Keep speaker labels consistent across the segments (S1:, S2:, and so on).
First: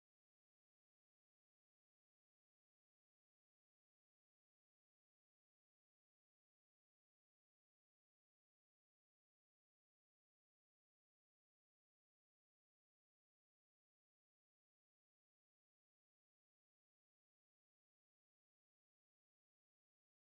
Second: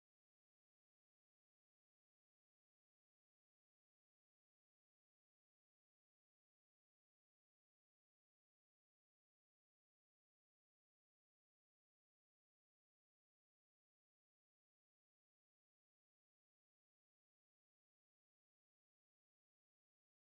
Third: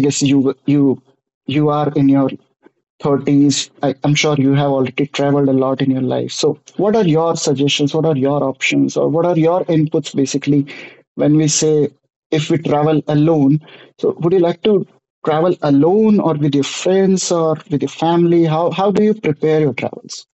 S1: guess you are in your 30s. I'm sure you have already traveled a lot in your life. So, what are your suggestions? What are your options? Or what are your inputs basically when we say if we travel alone? So, would you like to travel alone or with your friends or with your family? How do you prepare your travels?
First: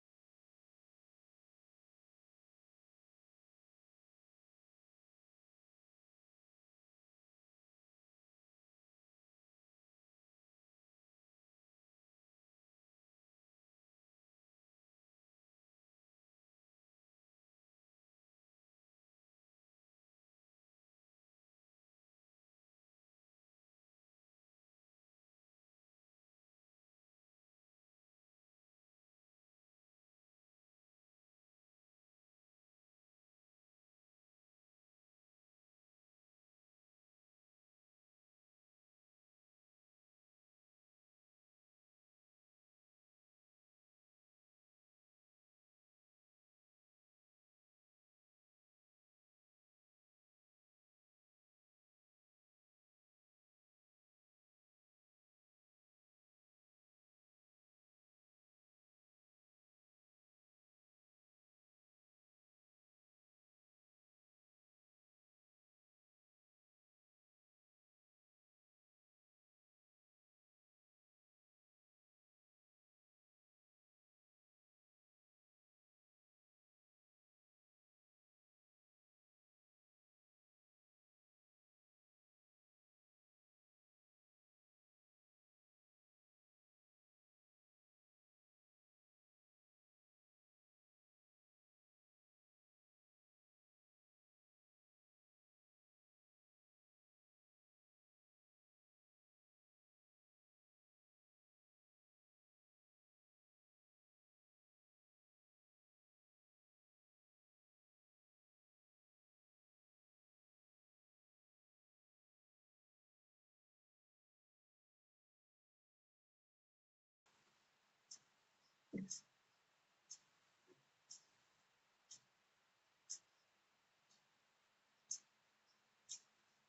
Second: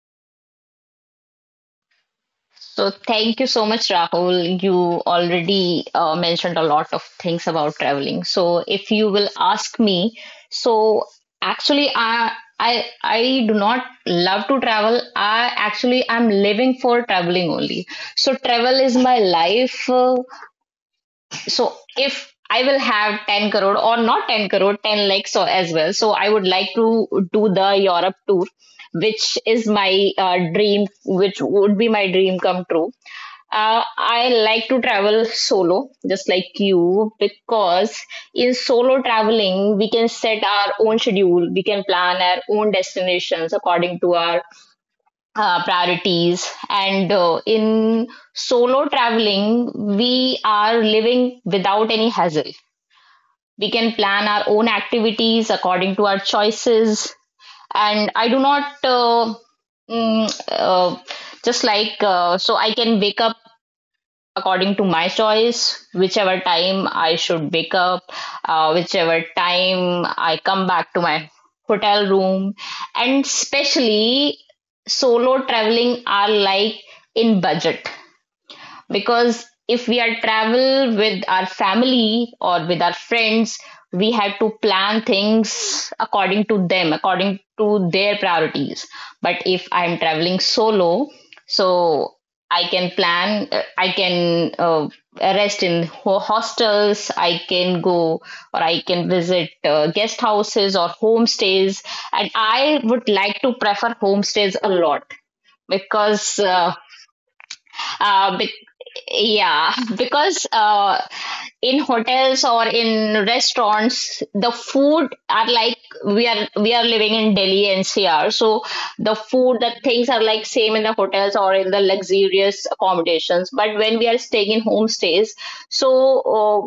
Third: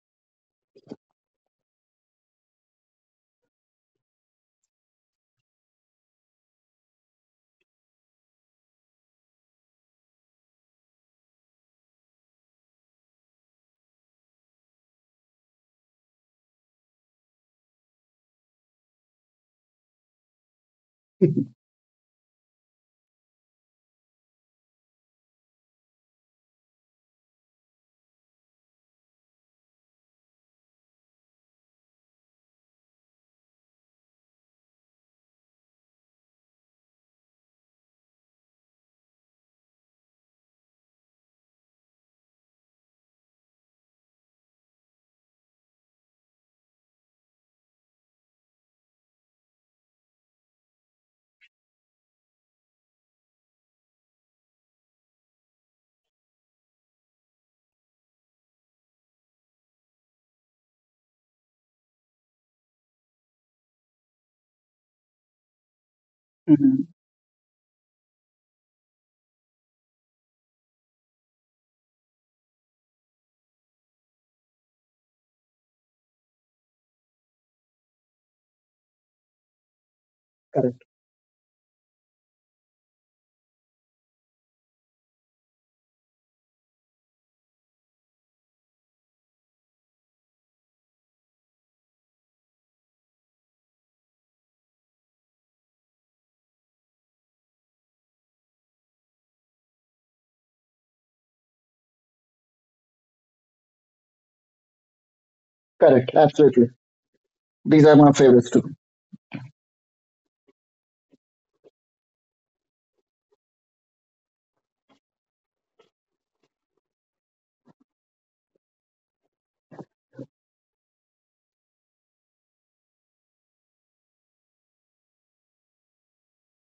S2: So, thank you so much, Rahul. You already mentioned a lot of things about traveling. So, if you will ask me, so actually, I I do not love to travel. I, actually, I'm living for traveling only. So travel is my life. So if I will have 10 crore or not 10 crore, 10 lakhs or as well. So I would like to do the Europe tour, which is my dream, which would be my dream come true. I like to travel solo, just like you, because in solo traveling, we can set our own schedule, we can plan our own destinations according to our priorities. And in solo traveling, we are living without any hassle. We can plan our own activities according to our choices. And I do not, mm, uh, so I can wake up according to my choice, whichever
S1: Mhm.
S2: time
S1: Mhm.
S2: I should wake up, whichever time I come back to my hotel room. And especially solo traveling are like in budget, because if we are
S1: Correct.
S2: travel with our family or with our friends, we had to plan things according to them, according to their priorities. But if I am traveling solo, so I can plan, I can rest in hostels, I can go, or I can visit guest houses or homestays. And I would like to prefer homestays a lot,
S1: Correct.
S2: because
S1: Absolutely. These are my
S2: uh,
S1: favorites
S2: be-
S1: too.
S2: yeah, because in hotels or in restaurants the food are like, we are living in Delhi NCR. So the food, the things are like same in the hotels or in the luxurious accommodations. But when we are staying in homestays, so uh,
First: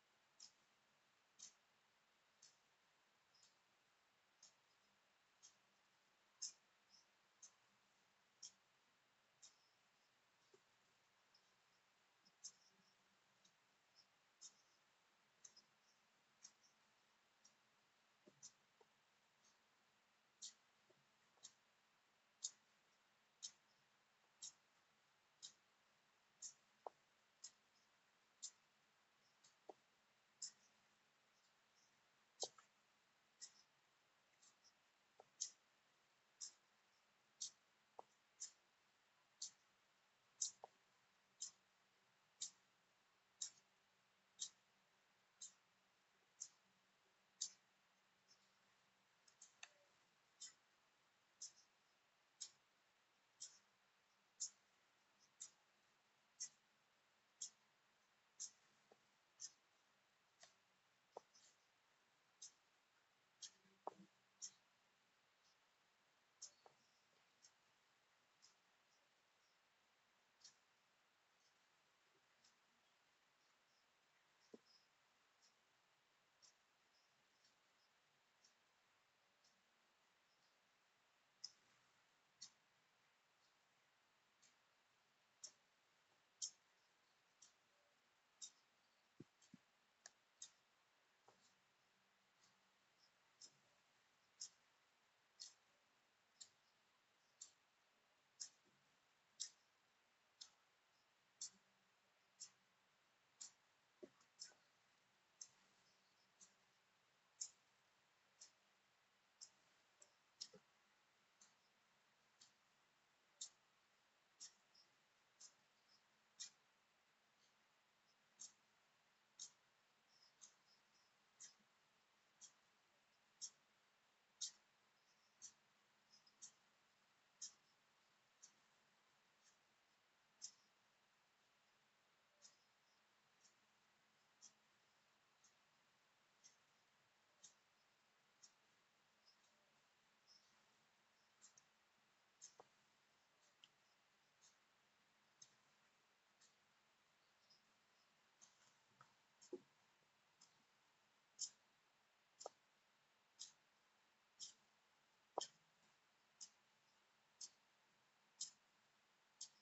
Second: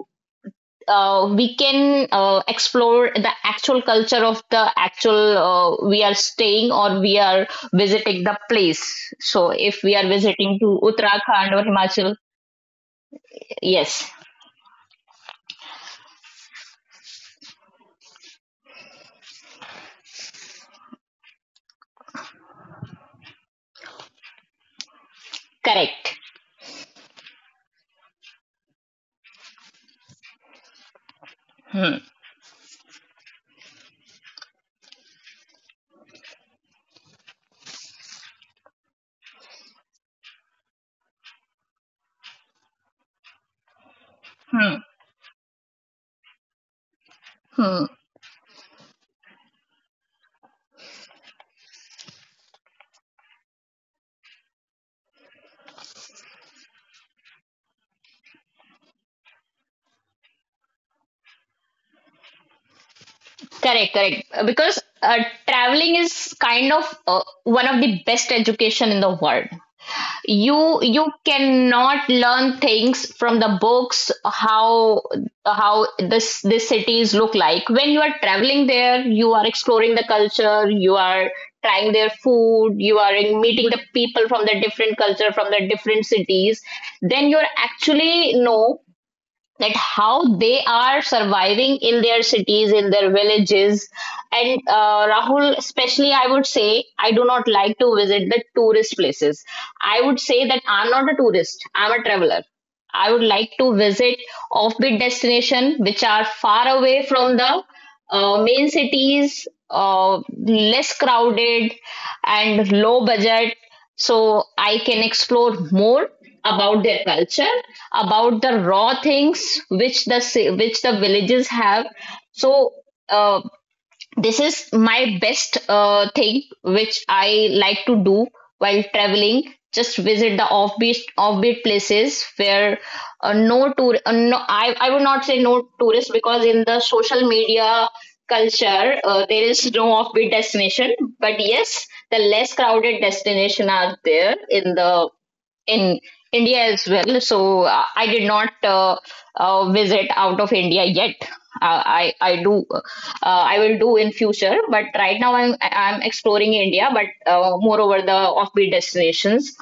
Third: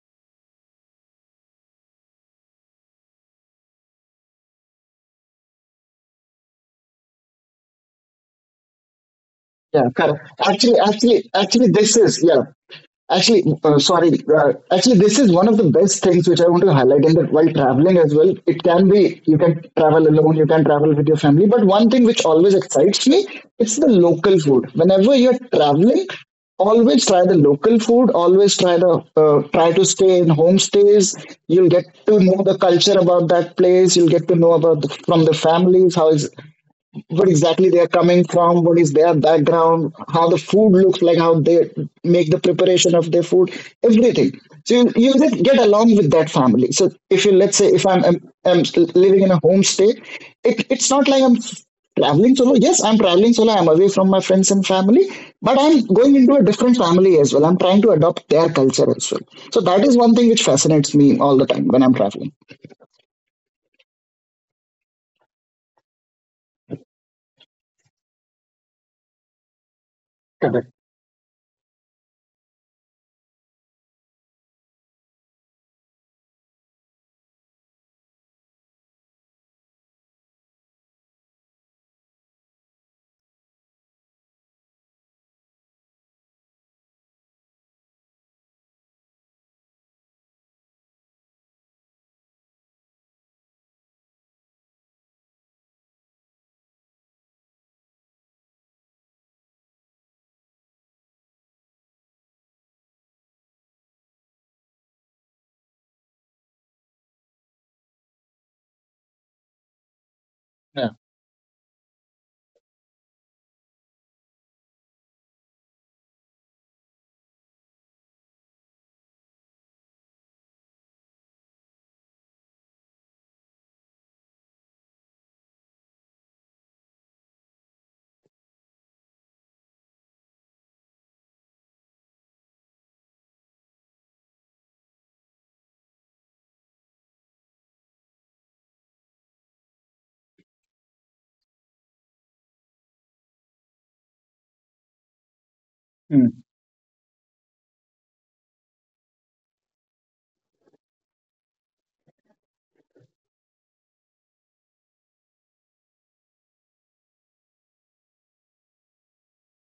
S2: we can explore the actual culture of the actual, we are staying or we are visiting the place. So if
S1: Yeah,
S2: we are
S1: correct.
S2: visiting
S1: Actually,
S2: to
S1: actually,
S2: Uttarakhand or
S1: actually, this
S2: Himachal.
S1: is yeah. Actually,
S2: Yes,
S1: sorry. Actually, this is one of the best things which I want to highlight. In that, while traveling as well, it can be, you can travel alone, you can travel with your family. But one thing which always excites me, it's the local food. Whenever you're traveling,
S2: correct.
S1: always try the local food. Always try the try to stay in homestays. You'll get
S2: Hmm.
S1: to know the culture about that place. You'll get to know about the, from the families how is what exactly they are coming from, what is their background, how the food looks like, how they make the preparation of their food, everything. So
S2: Hmm.
S1: you just get along with that family. So if you, let's say
S2: Hmm.
S1: if I'm living in a homestay, it, it's not like I'm traveling solo. Yes, I'm traveling solo. I'm away from my friends and family, but I'm going into a different family as well. I'm trying to adopt their culture as well. So that is one thing which fascinates me all the time when I'm traveling.
S2: Correct, correct, because traveling is kind of one of the best education in the world.
S1: Correct.
S2: You cannot learn things from the books, how how this cities look like. When you are traveling there, you are exploring the culture, you are trying their food, you are meeting the people from the different culture, from the different cities. Then you're actually know that how they are surviving in their cities, in their villages. And Rahul, especially, I would say I do not like to visit the tourist places. I would say that I'm not a tourist, I'm a traveler. I would like to visit offbeat destination which are far away from the main cities, less crowded, and low budget. So I can explore more about their culture, about the raw things which which the villages have. So uh, this is my best thing which I like to do while traveling, just visit the offbeat places where no, I, I would not say no tourists, because in the social media culture there is no offbeat destination. But yes, the less crowded destination are there in the in
S1: Mm-hmm.
S2: India as well. So I did not visit out of India yet. Uh, I I do uh, I will do in future, but right now I'm exploring India, but more over the offbeat destinations.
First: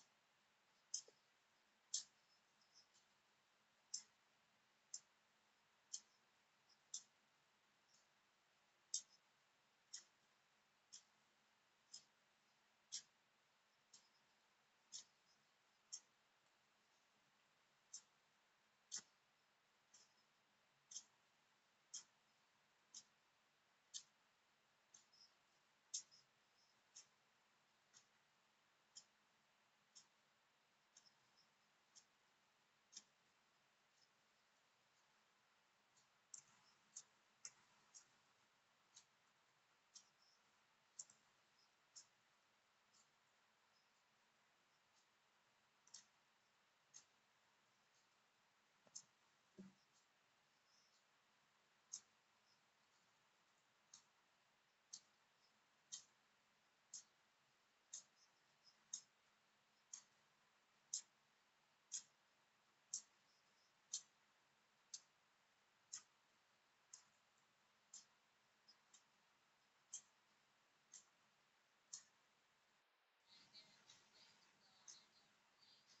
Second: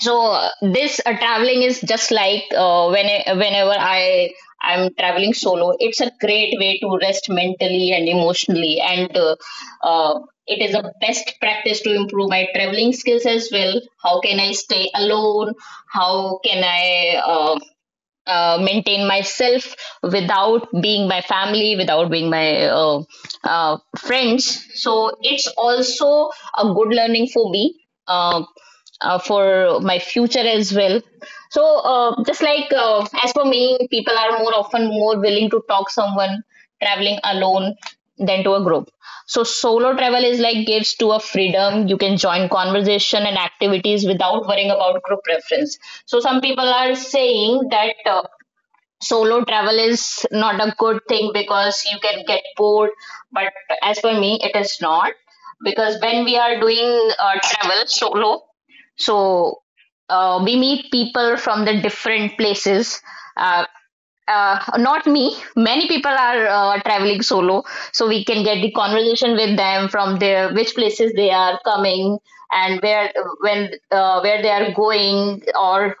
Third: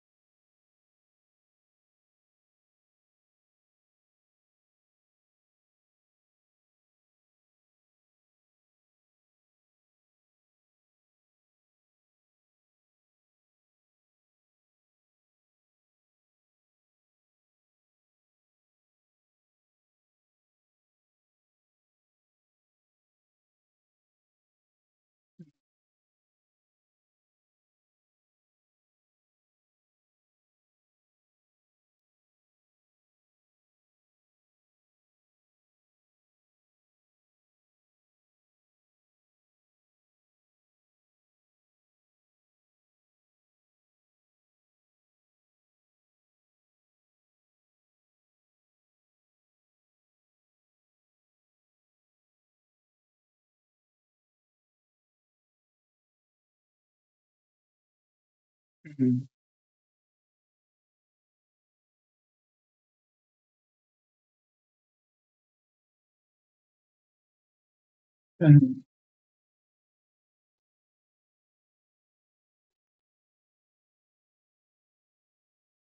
S2: So this traveling is just like when whenever I'm traveling solo, it's a great way to rest mentally and emotionally, and uh, it is a best practice to improve my traveling skills as well. How can I stay alone, how can I maintain myself, without being my family, without being my friends. So it's also a good learning for me, uh, for my future as well. So just like, as for me, people are more often more willing to talk someone traveling alone than to a group. So solo travel is like gives to a freedom. You can join conversation and activities without worrying about group preference. So some people are saying that solo travel is not a good thing because you can get bored. But as for me, it is not, because when we are doing travel solo,
S1: Mm-hmm.
S2: so we meet people from the different places. Uh, not me, many people are traveling solo, so we can get the
S1: Mm-hmm.
S2: conversation with them from their which places they are coming, and where when where they are going, or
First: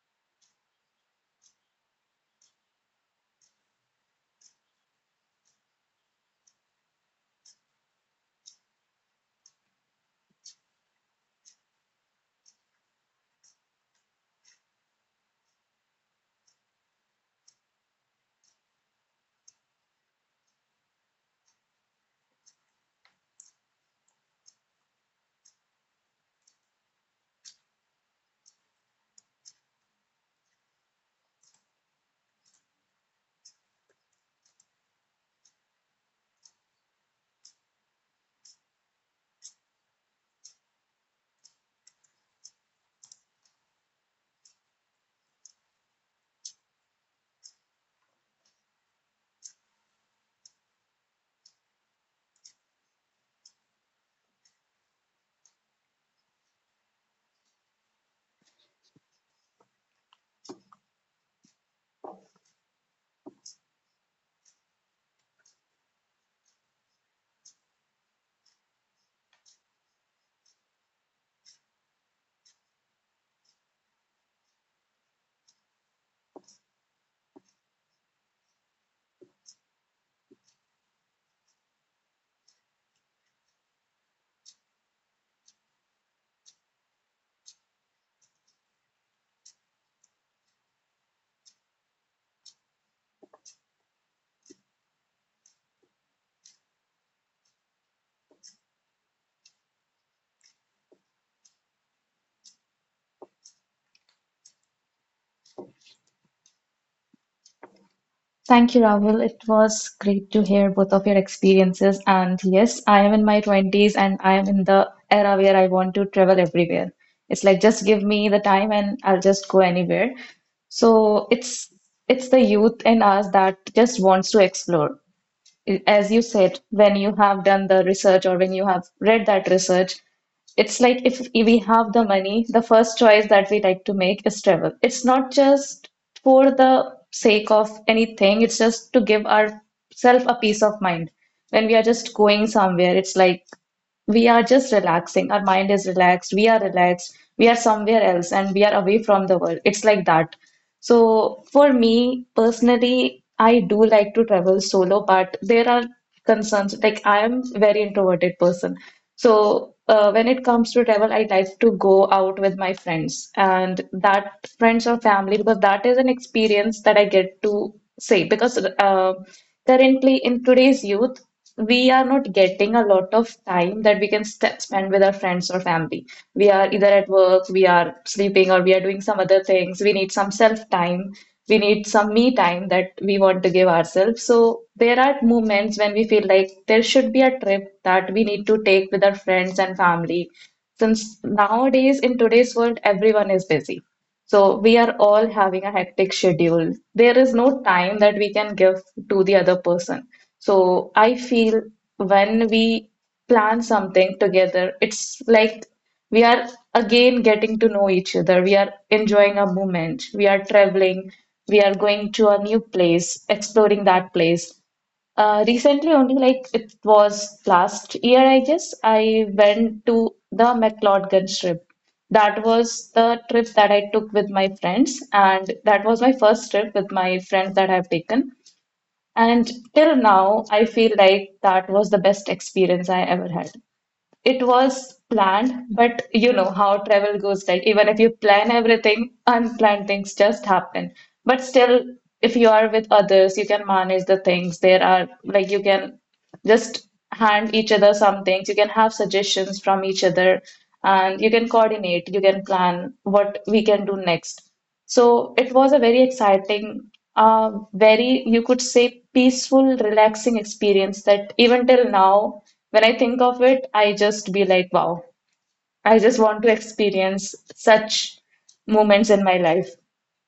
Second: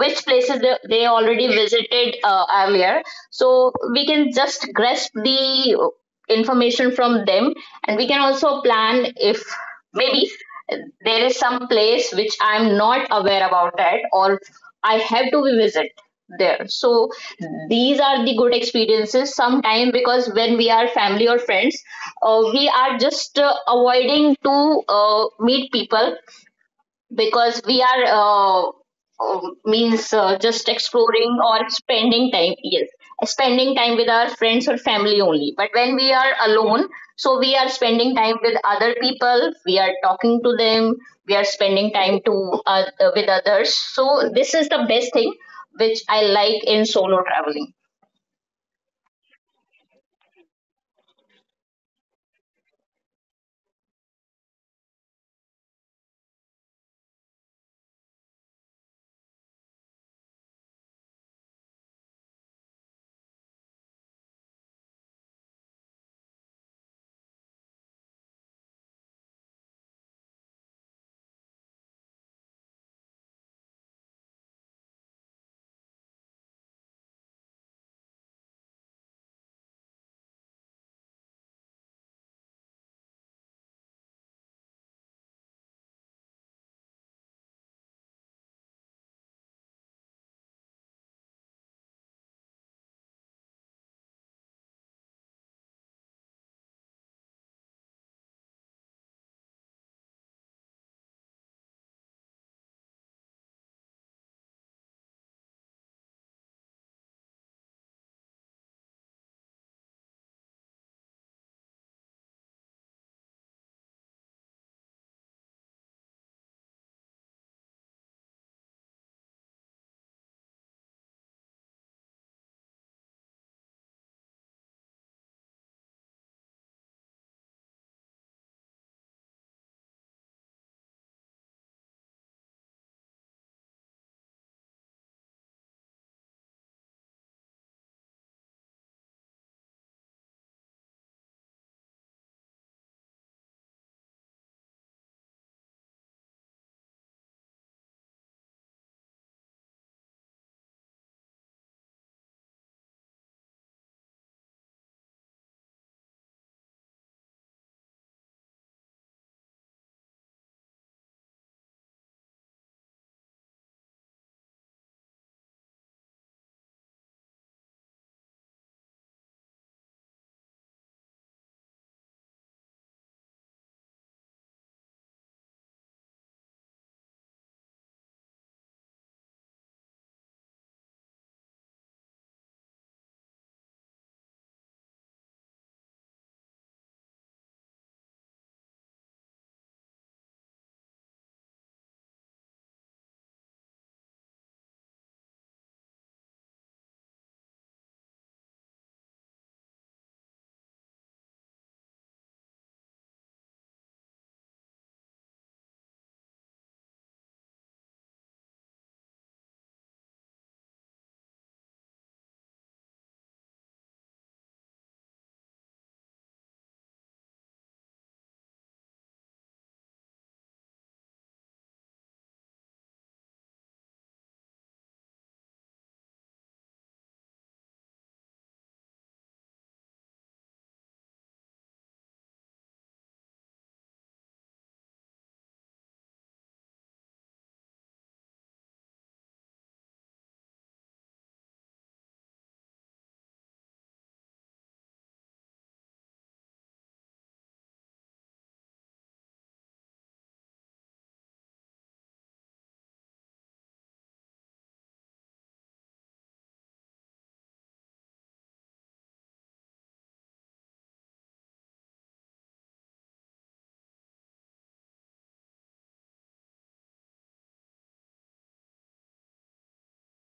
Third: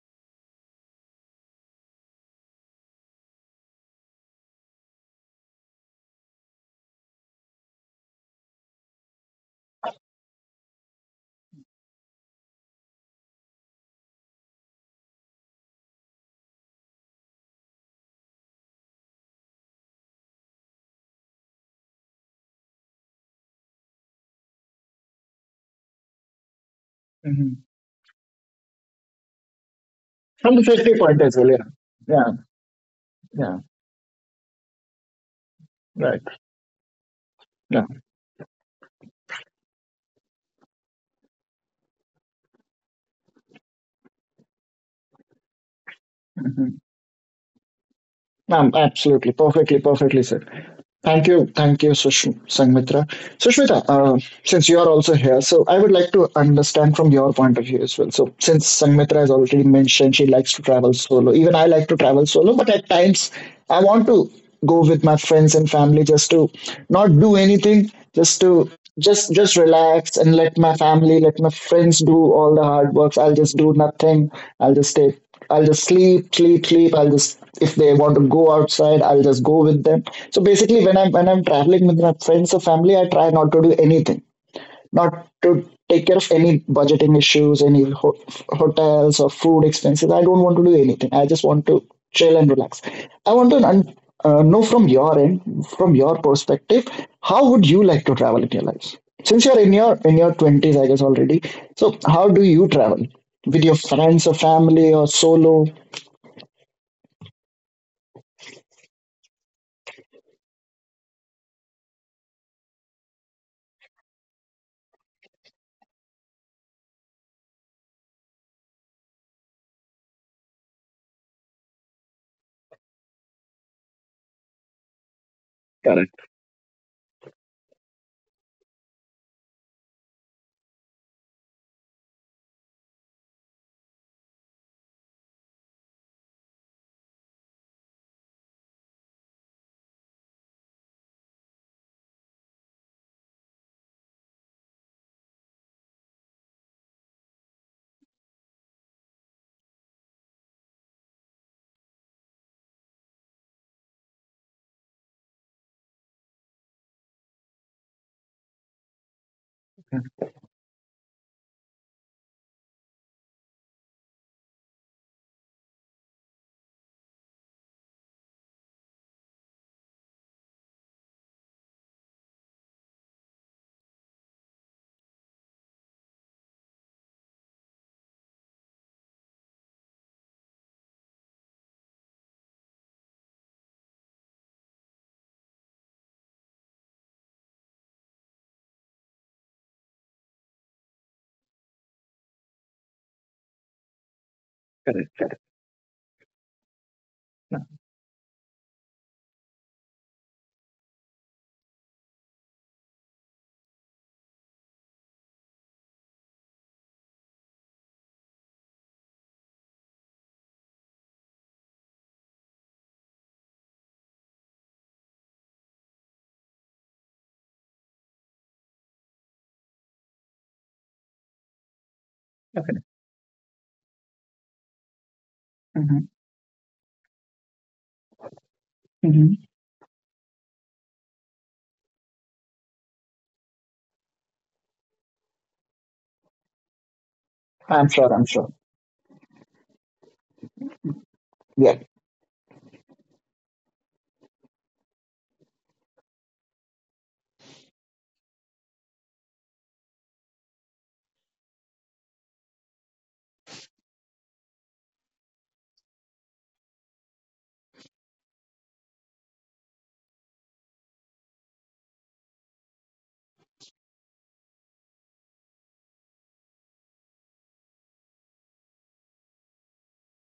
S2: which places they already visited earlier. So we can just grasp the information from them, and we can also plan if maybe there is some place which I'm not aware about it, or I have to visit there. So these are the good experiences sometime, because when we are family or friends, we are just avoiding to meet people, because we are means,
S1: From the
S2: just
S1: safety point as
S2: exploring
S1: well, yeah.
S2: or spending
S1: Yeah.
S2: time. Yes,
S1: Yeah,
S2: spending time with our friends or family only. But when we
S1: right.
S2: are alone, so we are
S1: Yeah.
S2: spending time with other people, we are talking to them, we are spending time to uh, with others. So this is the best thing which I like
S1: Mhm.
S2: in solo traveling.
S1: Absolutely. Perfectly, perfectly said. Thank you. Thank you, Sangmitra. Sushmita, since you are also here, so I would like to understand from your point of view as well. So, since Sangmitra has already mentioned she likes to travel solo, even I like to travel solo, but at times I want to go with my friends and family, just to not do anything, just to just relax and let my family, let my friends do all the hard works. I'll just do nothing. I'll just sleep, sleep, sleep. I'll just if they want to go outside, I'll just go with them. So basically, when I'm traveling with my friends or family, I try not to do anything, not to take care of any budgeting issues, any hotels or food expenses. I don't want to do anything. I just want to chill and relax. I want to un- Know from your end, from your perspective, how would you like to travel in your life? Since you're in your twenties, I guess already. So how do you travel? With your friends or family or solo?
S3: Thank you, Rahul. It was great to hear both of your experiences. And yes, I am in my 20s, and I am in the era where I want to travel everywhere. It's like just give me the time and I'll just go anywhere. So it's the youth in us that just wants to explore. As you said, when you have done the research or when you have read that research, it's like if we have the money, the first choice that we like to make is travel. It's not just for the sake of anything, it's just to give ourselves a peace of mind. When we are just going somewhere, it's like we are just relaxing. Our mind is relaxed, we are relaxed, we are somewhere else, and we are away from the world. It's like that. So for me personally, I do like to travel solo, but there are concerns like I am very introverted person. So when it comes to travel, I like to go out with my friends, and that friends or family, because that is an experience that I get to say. Because currently in today's youth, we are not getting a lot of time that we can st spend with our friends or family. We are either at work, we are sleeping, or we are doing some other things. We need some self time. We need some me time that we want to give ourselves. So there are moments when we feel like there should be a trip that we need to take with our friends and family. Since nowadays in today's world, everyone is busy. So we are all having a hectic schedule. There is no time that we can give to the other person. So I feel when we plan something together, it's like we are again getting to know each other. We are enjoying a moment. We are traveling. We are going to a new place, exploring that place. Recently, only like it was last year, I guess, I went to the McLeodgin trip. That
S1: Okay.
S3: was the trip that I took with my friends, and that
S1: Hmm.
S3: was my first trip with my friends that I've taken.
S1: Hmm.
S3: And till now, I feel like that was the best experience I ever had. It was planned, but you know how travel goes, like even
S1: I'm
S3: if you
S1: sure. I'm sure.
S3: plan everything, unplanned things just happen. But
S1: Yeah.
S3: still, if you are with others, you can manage the things. There are like you can just hand each other some things. You can have suggestions from each other, and you can coordinate, you can plan what we can do next. So it was a very exciting, very, you could say, peaceful, relaxing experience that even till now, when I think of it, I just be like, wow, I just want to experience such moments in my life.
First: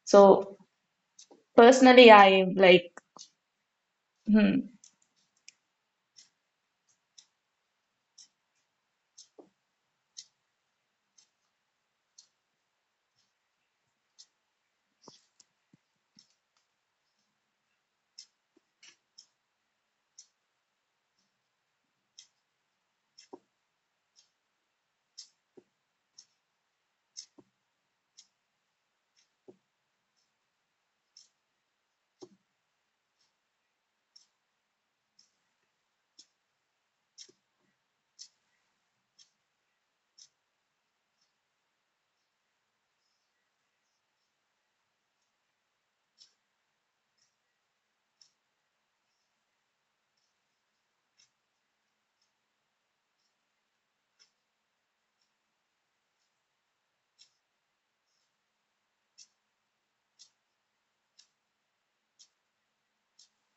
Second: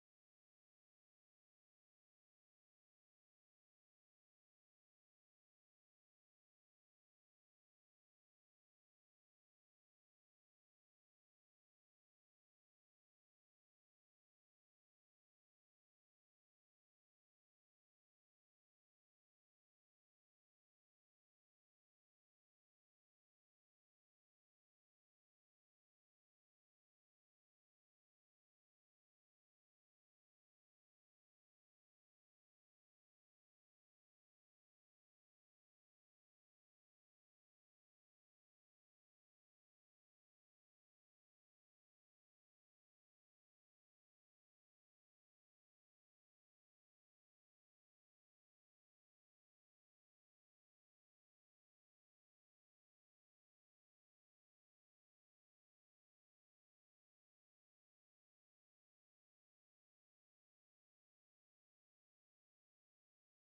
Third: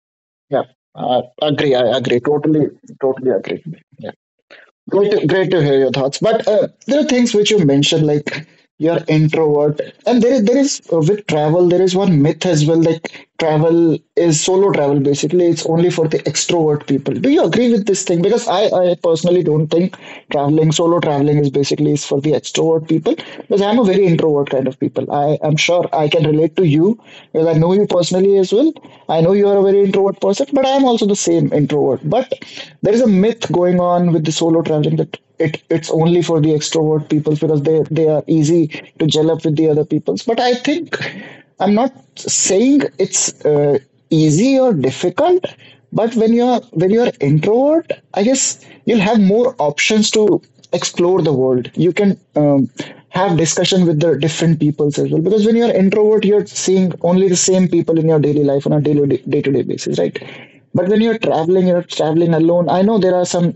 S3: So
S1: Yeah. Agree. I
S3: personally,
S1: agree.
S3: I'm
S1: Totally.
S3: like,
S1: Totally agree. Yeah.
S3: hmm,
S1: Great. To, great to hear your thoughts. But there are things which you mentioned, like you're introvert, and there is with travel there is one myth as well. Like travel is solo travel. Basically, it's only for the extrovert people. Do you agree with this thing? Because I personally don't think traveling solo traveling is basically is for the extrovert people. Because I'm a very introvert kind of people. I am sure I can relate to you because I know you personally as well. I know you are a very introvert person, but I am also the same introvert. But there is a myth going on with the solo traveling that it, it's only for the extrovert people because they are easy to gel up with the other peoples. But I think I'm not saying it's. Easy or difficult, but when you're, when you're introvert, I guess you'll have more options to explore the world. You can have discussion with the different peoples as well, because when you're introvert, you're seeing only the same people in your daily life on a daily day-to-day basis, right? But when you're traveling, you're traveling alone. I know there are some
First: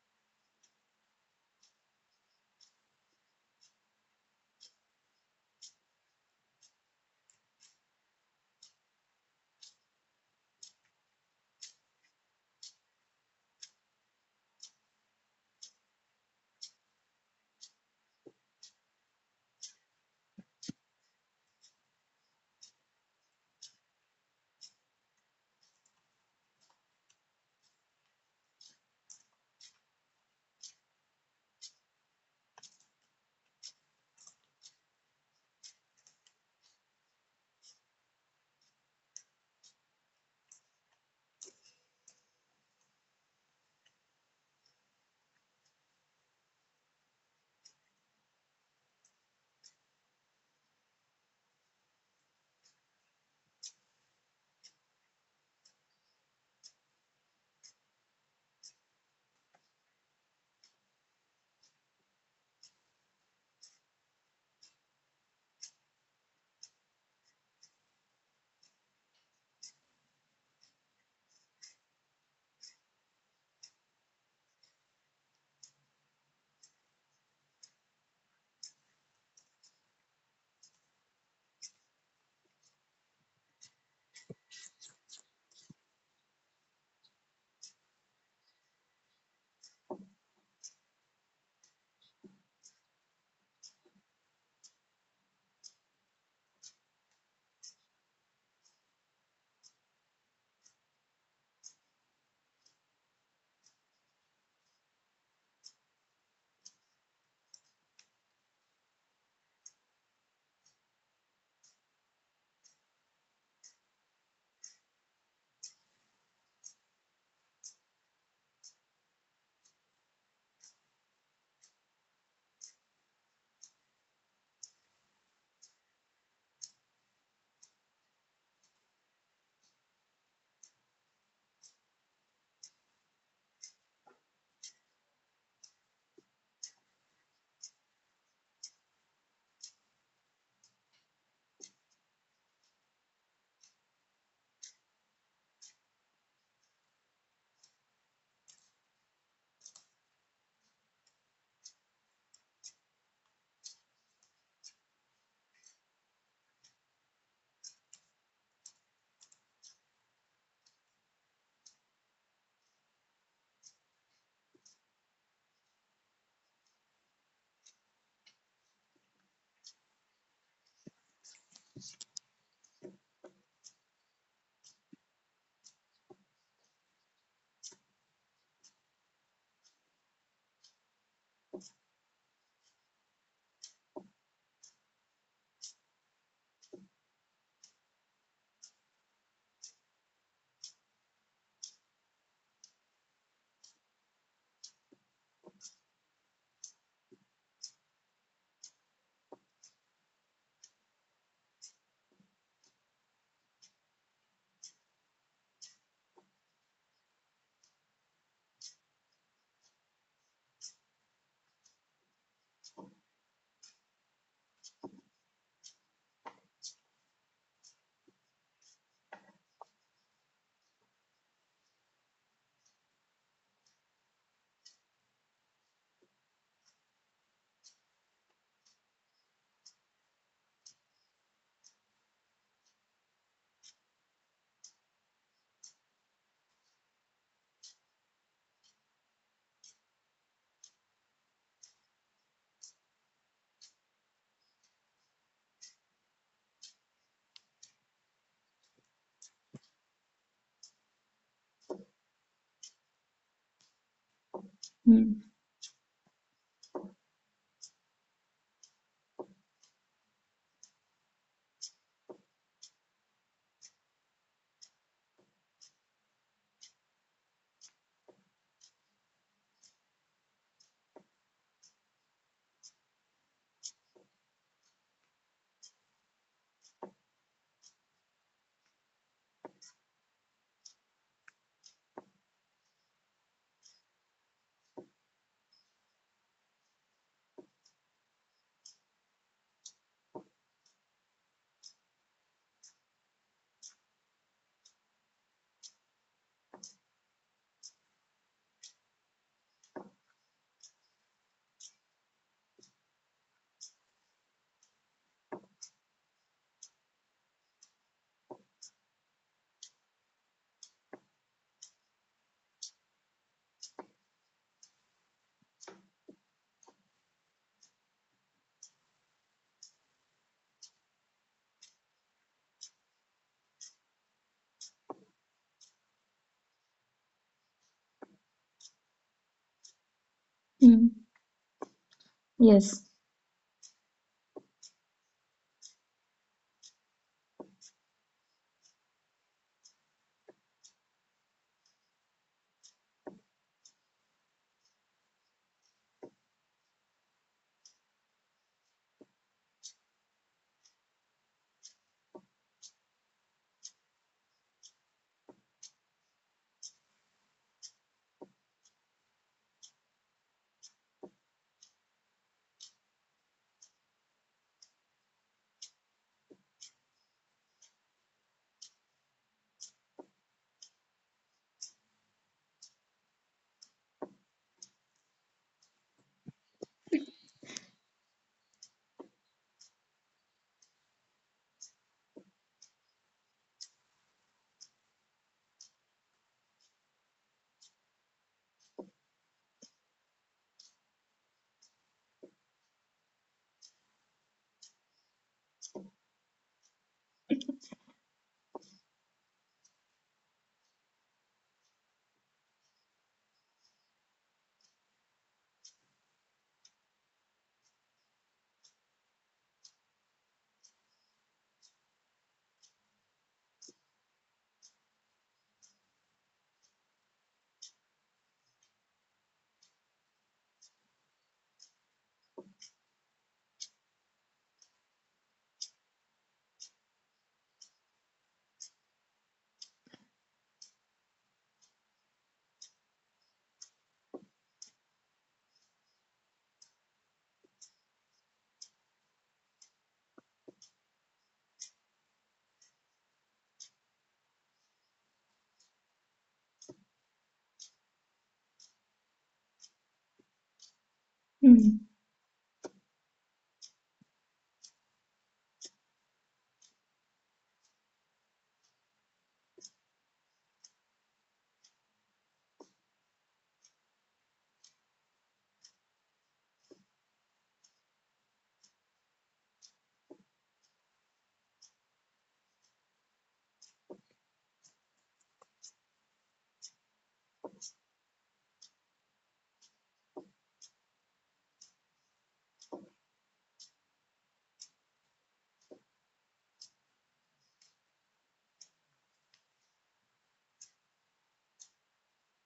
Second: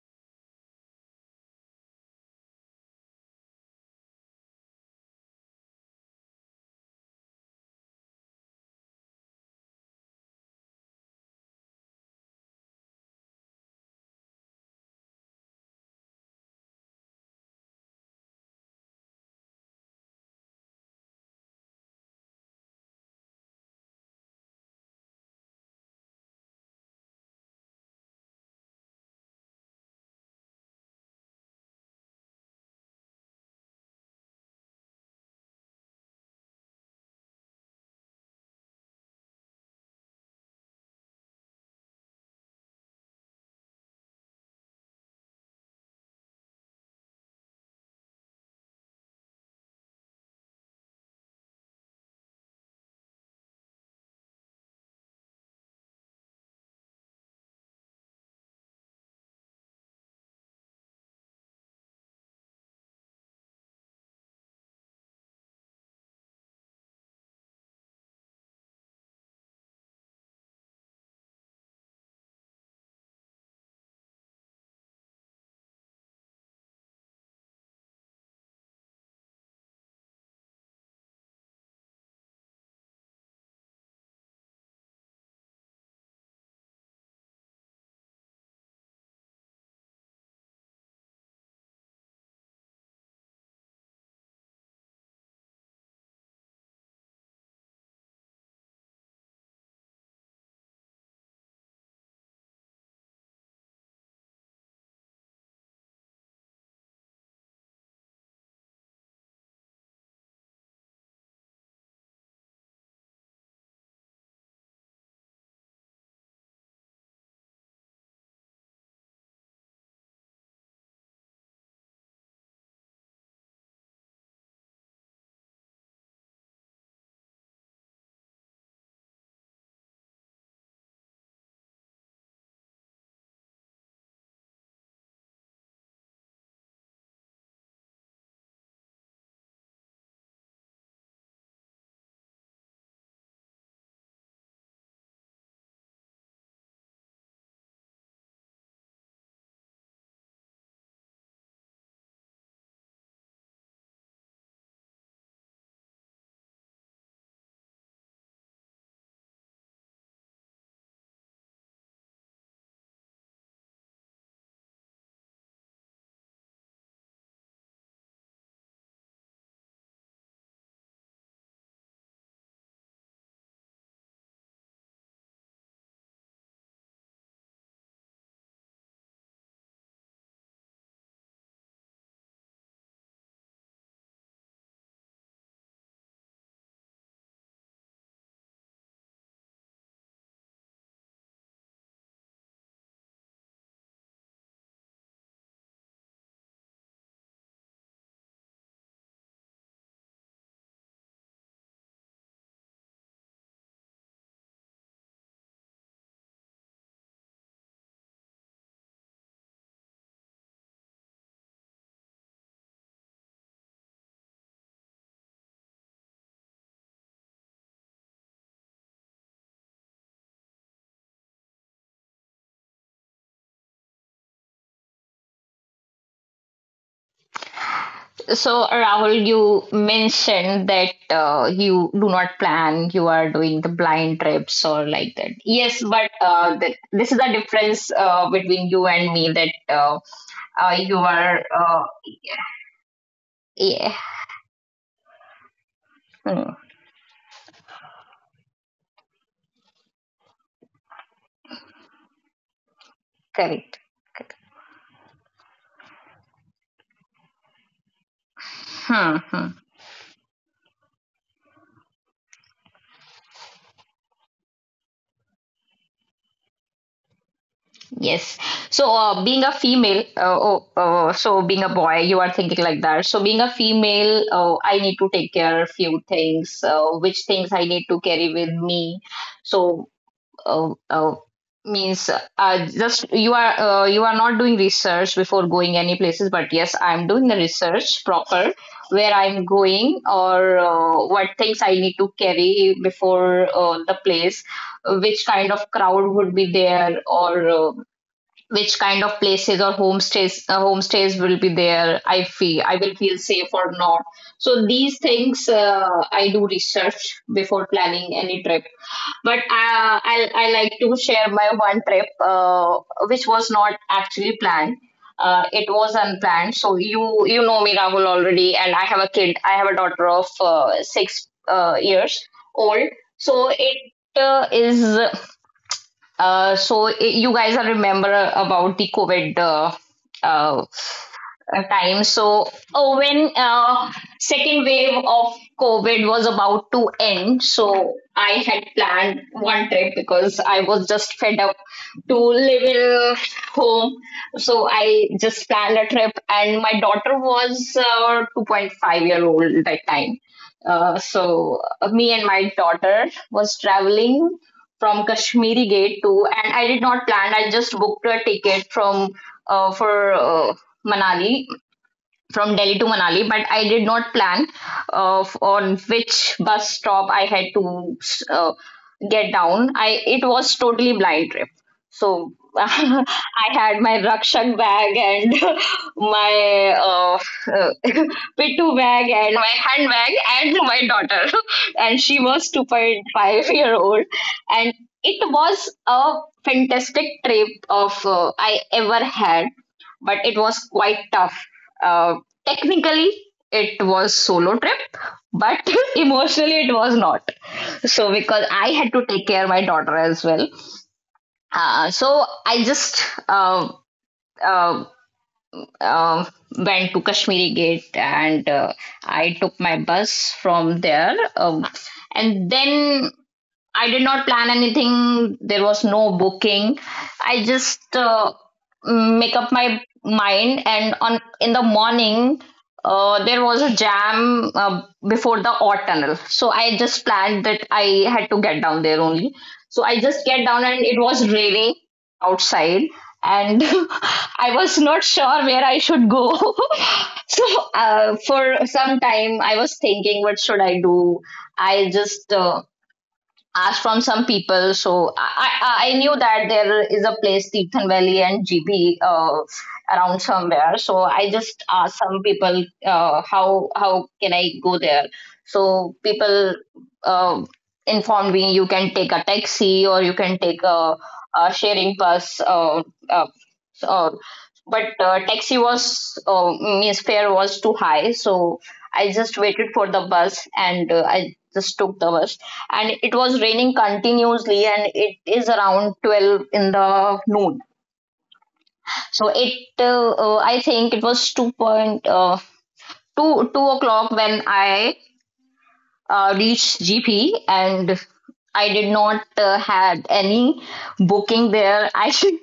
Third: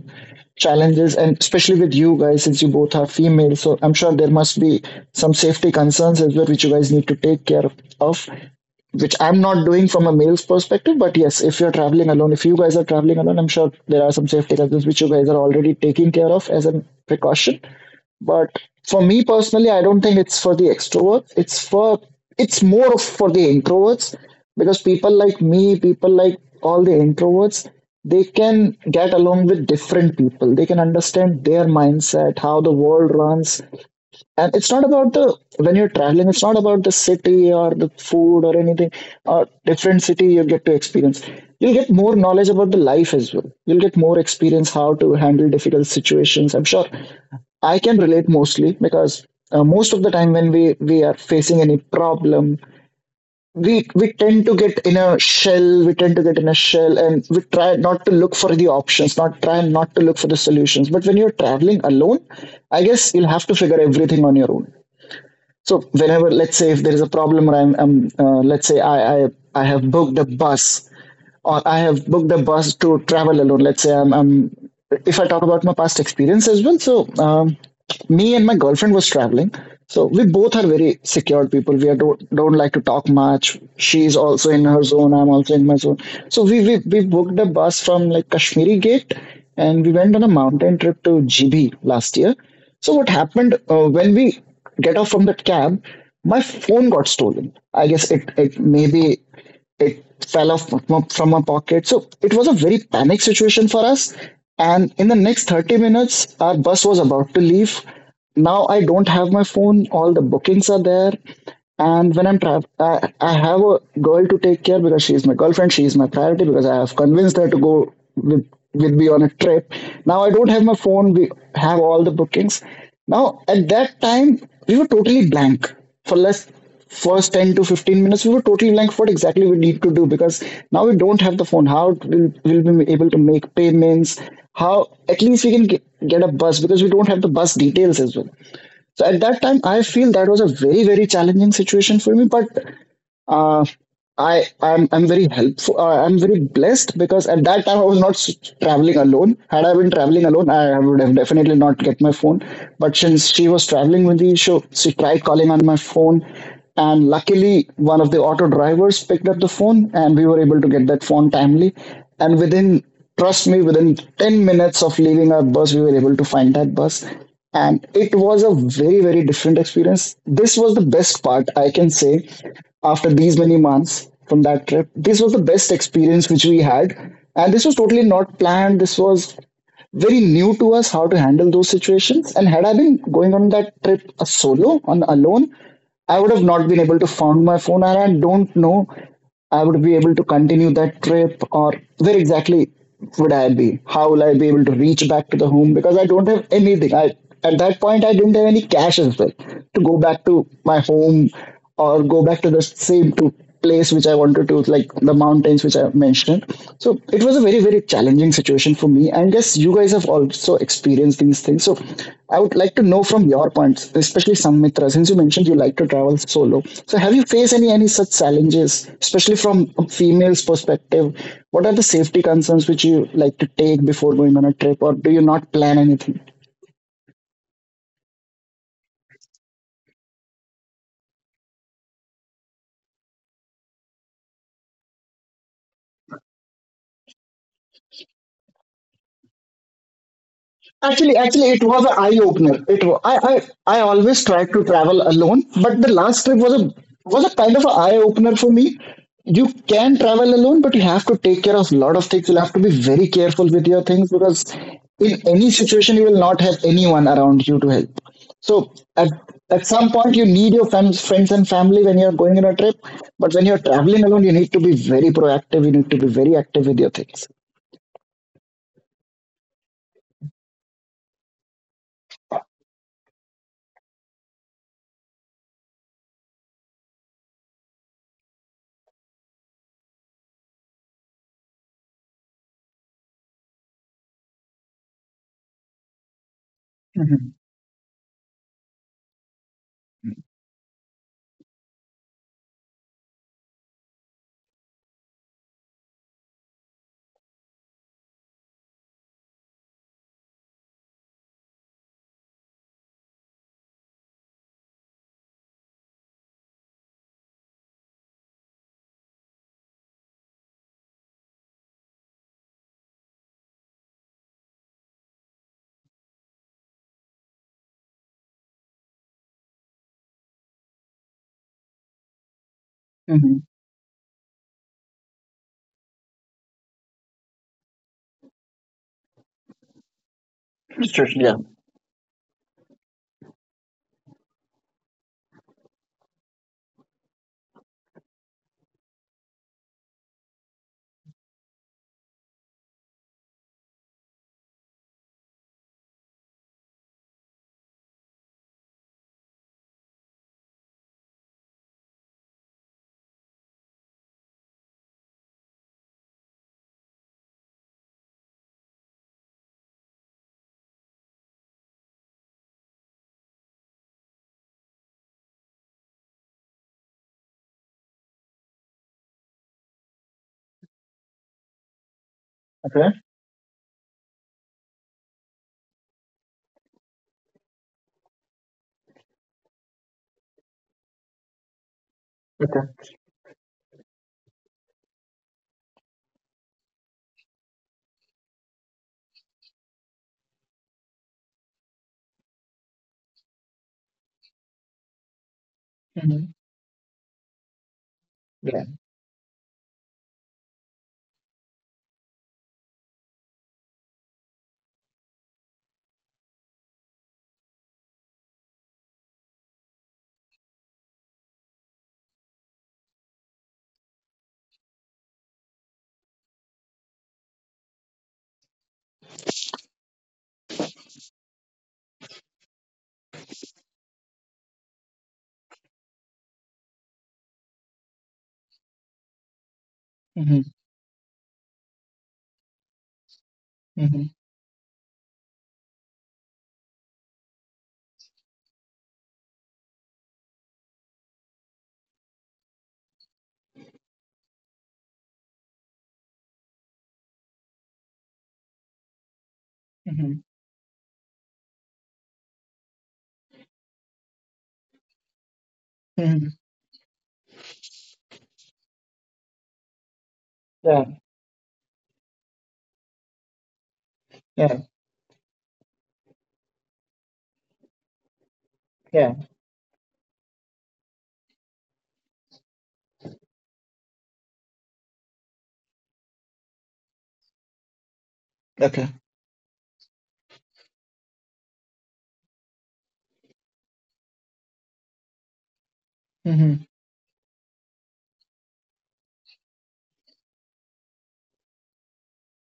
S1: challenges, and especially with you guys, since you both are female, so I'm sure there must be some safety concerns as well which you guys need to take care of, which I'm not doing from a male's perspective, but yes, if you're traveling alone, if you guys are traveling alone, I'm sure there are some safety concerns which you guys are already taking care of as a precaution. But for me personally, I don't think it's for the extroverts. It's for it's more of for the introverts because people like me, people like all the introverts, they can get along with different people. They can understand their mindset, how the world runs, and it's not about the when you're traveling, it's not about the city or the food or anything or different city you get to experience. You'll get more knowledge about the life as well. You'll get more experience how to handle difficult situations. I'm sure I can relate mostly because most of the time when we are facing any problem, we tend to get in a shell. We tend to get in a shell, and we try not to look for the options, not try not to look for the solutions. But when you're traveling alone, I guess you'll have to figure everything on your own. So whenever, let's say, if there is a problem, or I'm let's say, I have booked a bus or I have booked a bus to travel alone. Let's say I'm If I talk about my past experience as well. So, me and my girlfriend was traveling. So we both are very secured people. We are don't like to talk much. She's also in her zone. I'm also in my zone. So we booked a bus from like Kashmiri Gate, and we went on a mountain trip to GB last year. So what happened when we get off from that cab? My phone got stolen. I guess it maybe it fell off from my pocket. So it was a very panic situation for us. And in the next 30 minutes, our bus was about to leave. Now I don't have my phone. All the bookings are there. And when I'm trapped, I have a girl to take care because she's my girlfriend. She's my priority because I have convinced her to go with me on a trip. Now I don't have my phone. We have all the bookings. Now at that time, we were totally blank for less first 10 to 15 minutes. We were totally blank what exactly we need to do because now we don't have the phone. How will we be able to make payments? How at least we can get a bus because we don't have the bus details as well. So at that time, I feel that was a very, very challenging situation for me. But uh, I'm very helpful. I'm very blessed because at that time I was not traveling alone. Had I been traveling alone, I would have definitely not get my phone. But since she was traveling with the issue, she tried calling on my phone, and luckily one of the auto drivers picked up the phone, and we were able to get that phone timely. And within, trust me, within 10 minutes of leaving our bus, we were able to find that bus. And it was a very, very different experience. This was the best part, I can say after these many months from that trip. This was the best experience which we had, and this was totally not planned. This was very new to us how to handle those situations. And had I been going on that trip a solo, on alone, I would have not been able to find my phone, and I don't know I would be able to continue that trip, or where exactly would I be? How will I be able to reach back to the home? Because I don't have anything. I At that point I didn't have any cash as well to go back to my home or go back to the same to place which I wanted to, like the mountains which I mentioned. So it was a very, very, very challenging situation for me. And yes, you guys have also experienced these things. So I would like to know from your points, especially Sanmitra, since you mentioned you like to travel solo. So have you faced any such challenges, especially from a female's perspective? What are the safety concerns which you like to take before going on a trip, or do you not plan anything?
S2: So, Rahul, you mentioned that you do not plan, you are doing the blind trips or like that. Yes, but this is the difference between you and me, that uh, you
S1: Actually,
S2: are,
S1: actually, it
S2: uh,
S1: was an eye opener. It wa- I
S2: yeah,
S1: always try to travel alone, but the last trip
S2: hmm,
S1: was a kind of an eye opener for me. You can travel alone, but you have to take care of a lot of things. You'll have to be very careful with
S2: correct.
S1: your things because
S3: hmm,
S1: in any situation you will not have anyone around you to help. So at
S2: Hmm, hmm.
S1: at some point you need your friends and family when you're going on a trip, but when you're traveling alone, you need to be very proactive. You need to be very active with your things.
S2: Yes. So, being a female, so being a boy, you are thinking like that. So, being a female, I need to take care of few things. Which things I need to carry with me? So, oh, oh, means just you are not doing research before going any places, but yes, I'm doing
S1: Mm-hmm.
S2: the research proper, where I'm going, or what things I need to carry before the place, which kind of crowd would be there, or which kind of places or homestays will be there. I feel I will feel safe or not. So these things I do research before planning any trip. But I like to share my one trip, which was not actually planned. It was unplanned. So you know me, Rahul, already, and I have a kid. I have a daughter of six years old.
S1: Mm-hmm.
S2: So it is. So I, you guys are remember about the COVID uh,
S3: hmm,
S1: Yeah.
S2: time. So,
S3: yes,
S2: oh, when second wave of COVID was about to end, so I had planned one trip, because I was just fed up to live in home. So I just planned a trip, and my daughter was 2.5 year old that time. Me and my daughter was traveling from Kashmiri Gate to, and I did not plan. I just booked a ticket from for Manali, from Delhi to Manali, but I did not plan on which bus stop I had to uh, get down. I, it was totally blind trip, so
S1: Okay.
S2: I had my Rakshak bag and my uh, Pitu bag and my handbag and my daughter, and she was two
S1: Okay.
S2: point five year old, and it was a fantastic trip of I ever had, but it was quite tough uh, technically. It was solo trip, but emotionally it was not. So because
S1: Yeah.
S2: I had to take care of my daughter as well. So I just uh, uh, uh, went to Kashmiri Gate, and I took my bus from there, and then I did not plan anything. There was no booking. I just make up my mind, and on in the morning, there was a jam before the odd tunnel. So I just planned that I had to get down there only. So I just
S1: Mm-hmm.
S2: get down, and it was raining outside, and
S1: Mm-hmm.
S2: I was not sure where I should go. So for some time, I was thinking, what should I do? I just asked from some people. So I knew that there is a place, Teethan Valley and GB,
S1: Mm-hmm.
S2: around somewhere. So I just
S3: hmm,
S2: asked some people, how can I go there? So
S1: Mm-hmm.
S2: people uh, informed me, you can take a taxi or you can take
S1: Yeah.
S2: a sharing bus. Uh, so-
S1: Yeah.
S2: but taxi was means fare was too high, so I
S1: Yeah.
S2: just waited for the bus, and I just took the bus, and it was raining continuously, and it is around 12 in the noon.
S1: Okay.
S2: So it I think it was 2 point 2 2 o'clock when I
S1: Mm-hmm.
S2: reached GP. And I did not had any booking there. I should,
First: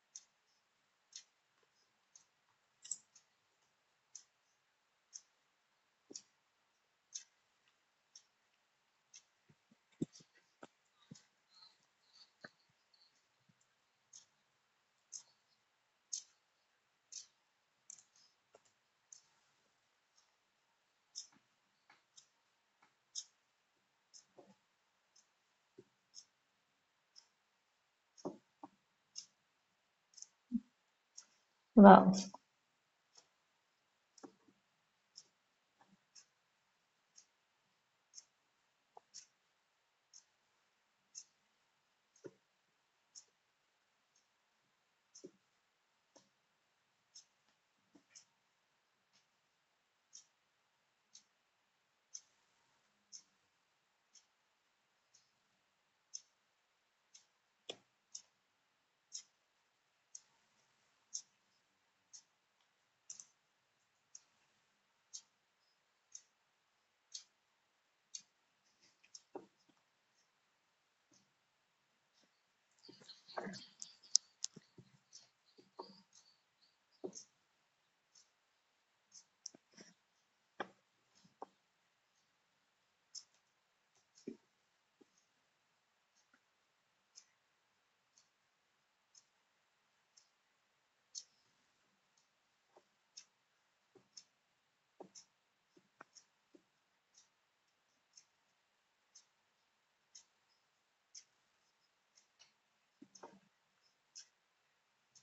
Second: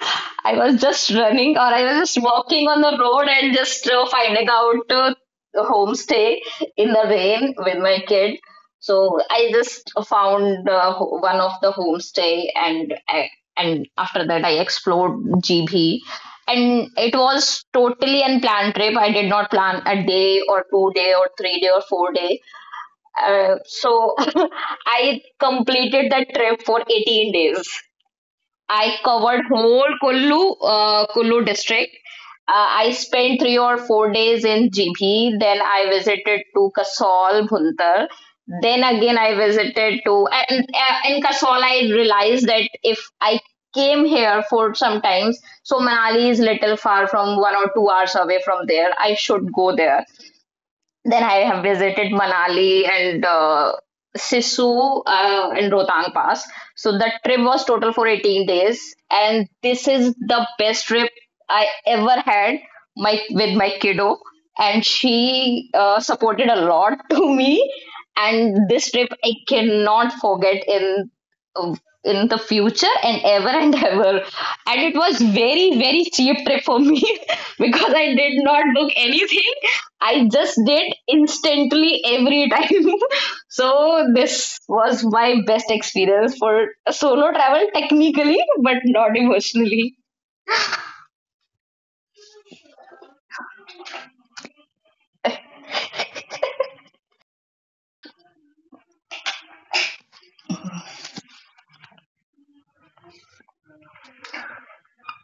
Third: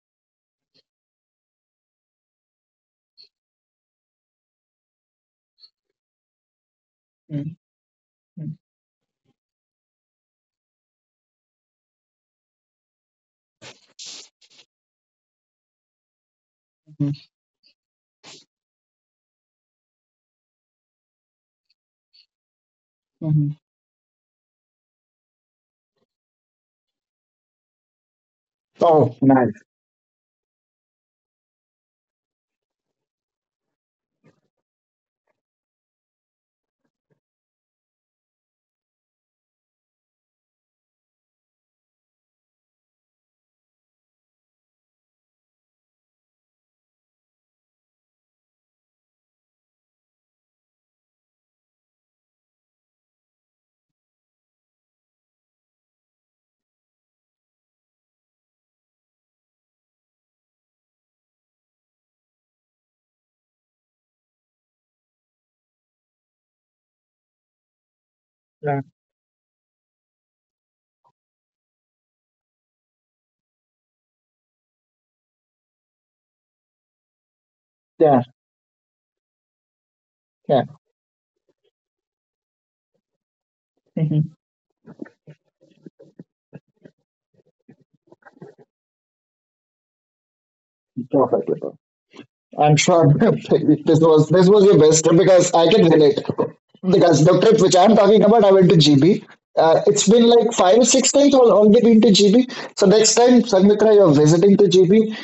S2: I was just running, or I was just walking on the road and just finding out the homestay in the
S1: Mm-hmm.
S2: rain with my kid. So I just found one of the homestay, and I, and after that I explored GB, and it was totally unplanned trip. I did not plan a day or 2 day or 3 day or 4 day,
S1: Mm-hmm.
S2: so I completed that trip for 18 days. I
S1: Oh,
S2: covered
S1: nice.
S2: whole Kullu, Kullu district.
S3: wow.
S2: Uh, I spent 3 or 4 days in GB. Then I visited to Kasol, Bhuntar. Then again, I visited to and in Kasol. I realized that if I came here for sometimes, so Manali is little far, from 1 or 2 hours away from there. I should go there. Then I have visited Manali and Sisu and Rohtang Pass. So the trip was total for 18 days, and this is the best trip I ever had, my with my kiddo, and she supported a lot to me. And
S1: Yeah.
S2: this trip I cannot forget uh, in the future and ever and ever. And it was very, very cheap trip for me because I
S1: Yeah.
S2: did not book anything. I just
S1: Yeah.
S2: did instantly every time. So this was my best experience for solo travel technically, but not emotionally.
S1: Perfect. I'm sure this was your best trip because I can relate. Because the trip which I'm talking about, I went to GB. It's been like five or six times I've already been to GB. So next time, Sanmitra, you're visiting to GB,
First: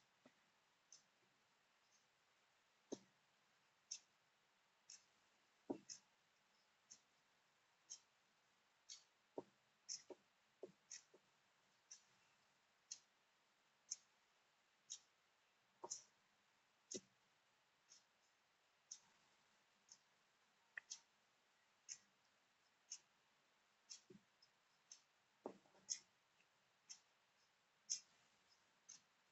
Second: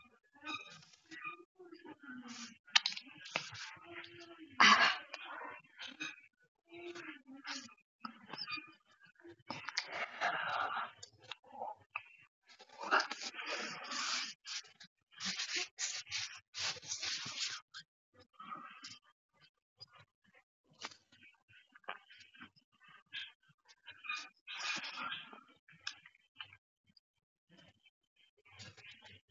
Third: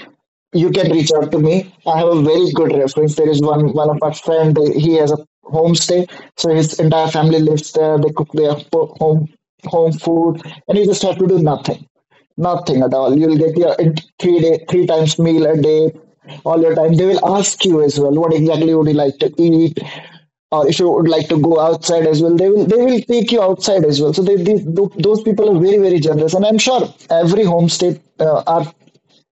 S1: you can reach out to me. I have a very good reference. There is one of our friend. He has a homestay, so his entire family lives there. They cook their home home food, and you just have to do nothing. Nothing at all. You'll get your 3 day, three times meal a day, all your time. They will ask you as well what exactly would you like to eat, or if you would like to go outside as well. They will take you outside as well. So these those people are very very generous, and I'm sure every homestay are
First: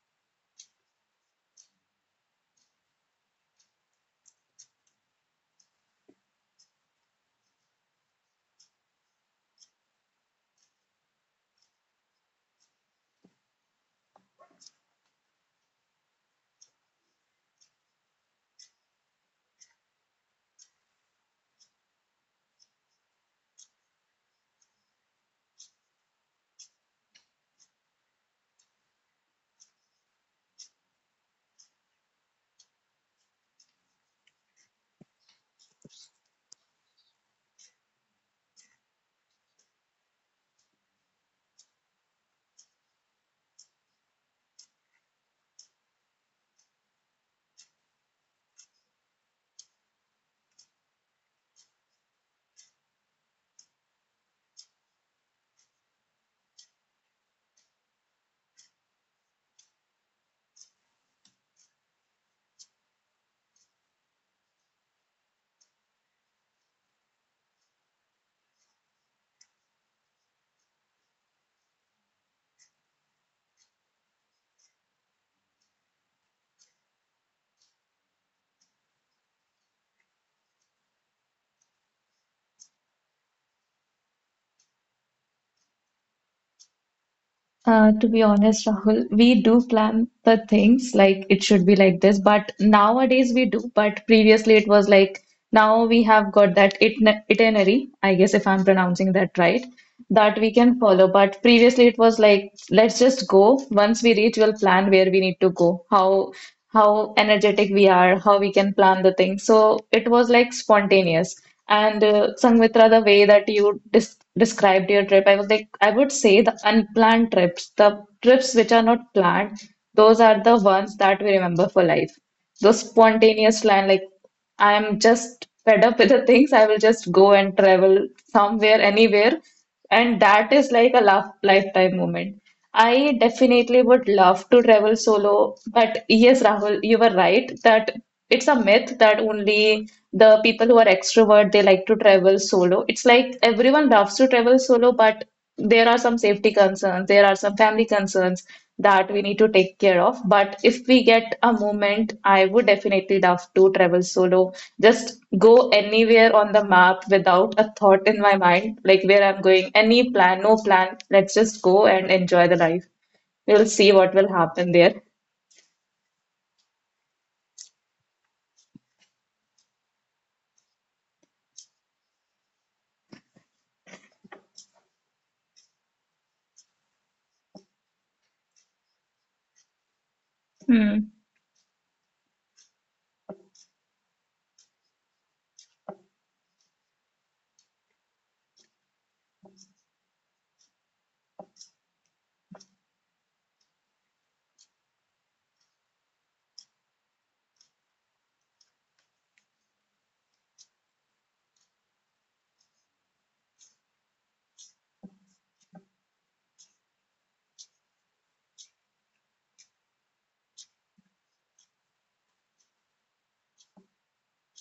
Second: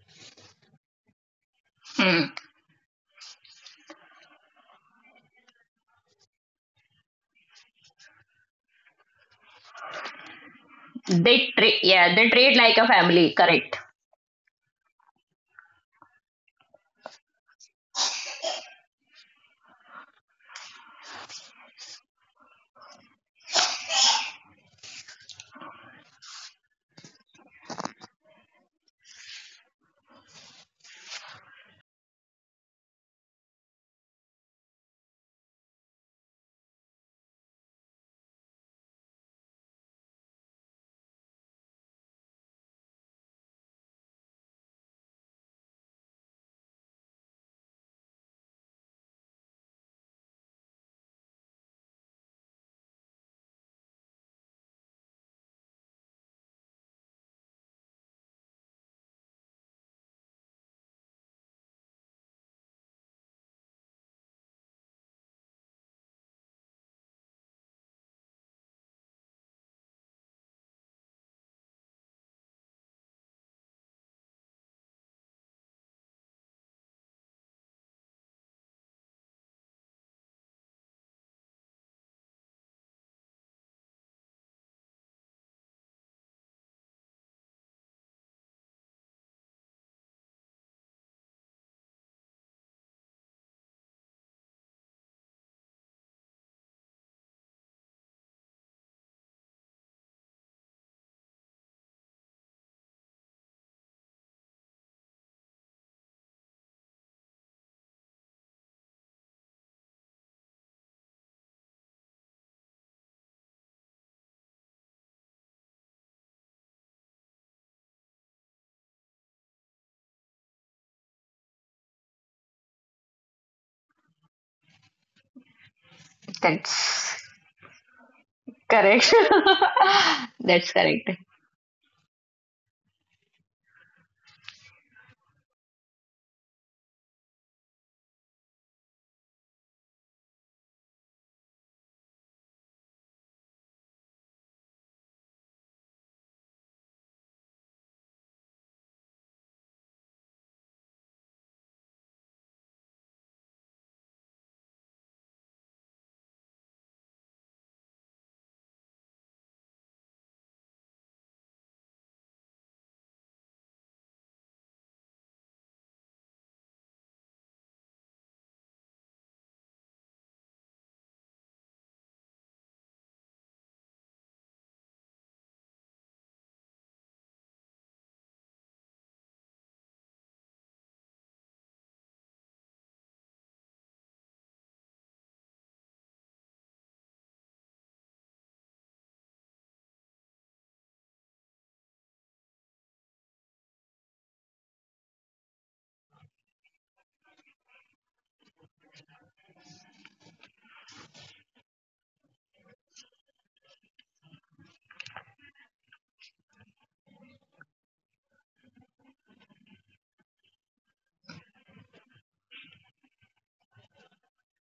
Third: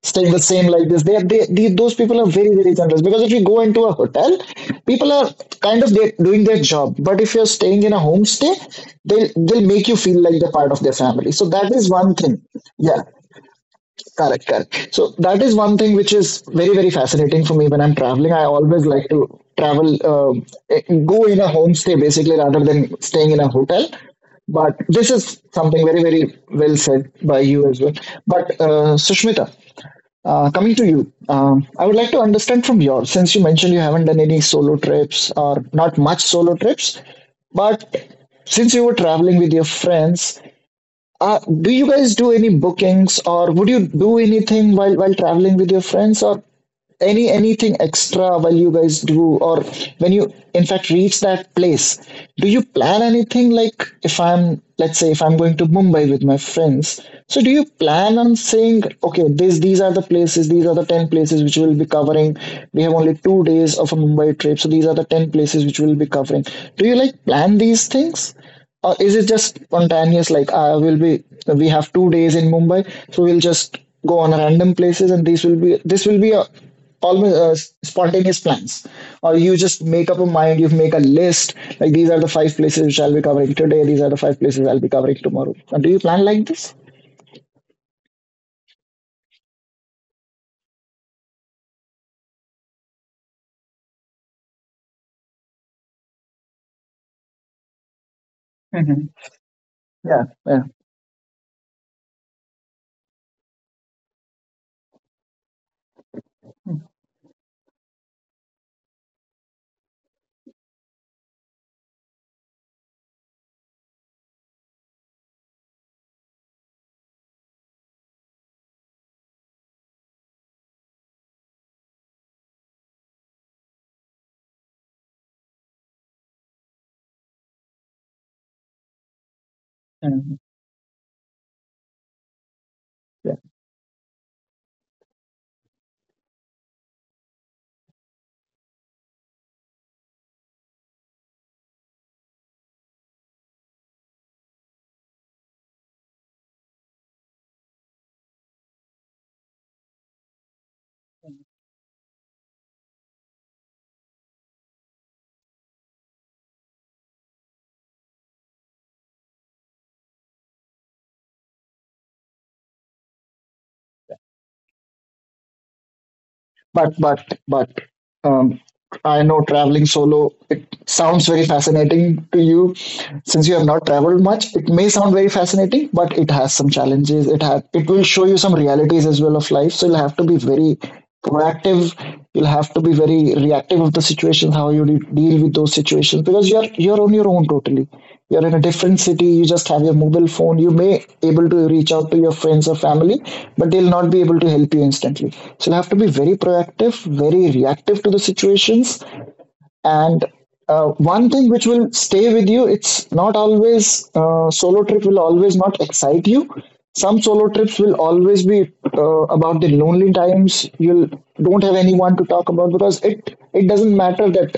S1: staying the same like this. They, those people are
S2: Hmm.
S1: very very generous because if you go into a hotel, people are kind of doing their job. But if you're staying in a homestay, they'll make you feel like they're part of their family. So
S2: They
S1: that
S2: treat,
S1: is one
S2: yeah, they
S1: thing.
S2: treat like a
S1: Yeah.
S2: family, correct.
S1: Correct, correct. So that is one thing which is very, very fascinating for me when I'm traveling. I always like to travel, go in a homestay basically rather than staying in a hotel. But this is something very, very well said by you as well. But Sushmita, coming to you, I would like to understand from your, since you mentioned you haven't done any solo trips or not much solo trips, but since you were traveling with your friends uh, do you guys do any bookings or would you do anything while traveling with your friends or anything extra while you guys do or when you in fact reach that place? Do you plan anything like if I'm let's say if I'm going to Mumbai with my friends, so do you plan on saying, okay, this these are the places, these are the 10 places which we'll be covering. We have only 2 days of a Mumbai trip, so these are the 10 places which we'll be covering. Do you like plan these things? Or is it just spontaneous? Like, I will be, we have 2 days in Mumbai, so we'll just go on random places, and this will be a almost spontaneous plans. Or you just make up a mind, you make a list, like these are the five places which I'll be covering today, these are the five places I'll be covering tomorrow. And do you plan like this?
S3: To be honest, Rahul, we do plan the things like it should be like this, but nowadays we do. But previously it was like now we have got that itinerary, I guess if I'm
S1: Hmm.
S3: pronouncing that right,
S1: Yeah,
S3: that we
S1: yeah.
S3: can follow. But previously it was like let's just go. Once we reach, we'll plan where we need to go, how energetic we are, how we can plan the thing. So it was like spontaneous. And Sanghmitra, the way that you dis described your trip, I was like, I would say the unplanned trips, the trips which are not planned, those are the ones that we remember for life. Those spontaneous plan, like I'm just fed up with the things. I will just
S2: That's
S3: go and travel somewhere,
S2: correct.
S3: anywhere. And
S1: Hmm.
S3: that
S2: That's
S3: is like a
S2: correct.
S3: laugh, lifetime moment. I definitely would love to travel solo. But yes, Rahul, you were right that it's a myth that only the people who are extrovert, they like to travel solo. It's like everyone loves to travel solo, but there are some safety concerns, there are some family concerns that we need to take care of. But if we get a moment, I would definitely love to travel solo. Just go anywhere on the map without a thought in my mind, like where I'm going, any plan, no plan. Let's just go and enjoy the life. We'll see what will happen there.
S1: But um, I know traveling solo it sounds very fascinating to you. Since you have not traveled much, it may sound very fascinating, but it has some challenges. It has it will show you some realities as well of life. So you'll have to be very
S3: Hmm.
S1: proactive. You'll have to be very reactive if the situations, how you deal with those situations, because you're on your own totally. You're in a different city. You just have your mobile phone. You may able to reach out to your friends or family, but they'll not be able to help you instantly. So you have to be very proactive, very reactive to the situations, and one thing which will stay with you, it's not always solo trip will always not excite you. Some solo trips will always be about the lonely times you will don't have anyone to talk about because it doesn't matter that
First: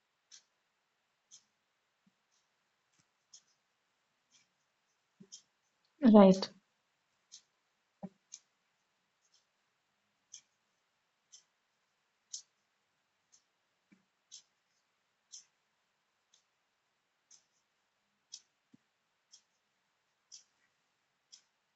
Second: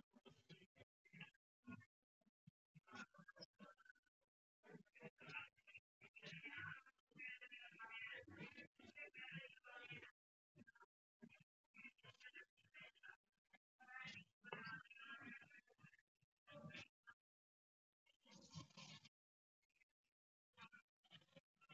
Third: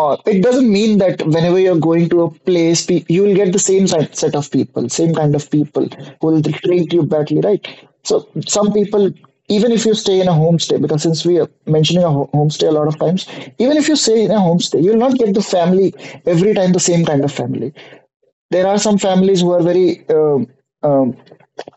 S1: it doesn't mean that whenever you're going to a place, you will get the same set of people, same kind of people who will
S3: Right.
S1: treat you badly, right? So some people, even if you stay in a homestay, because since we are mentioning a homestay a lot of times, even if you stay in a homestay, you'll not get the family every time the same kind of family. There are some families who are very um,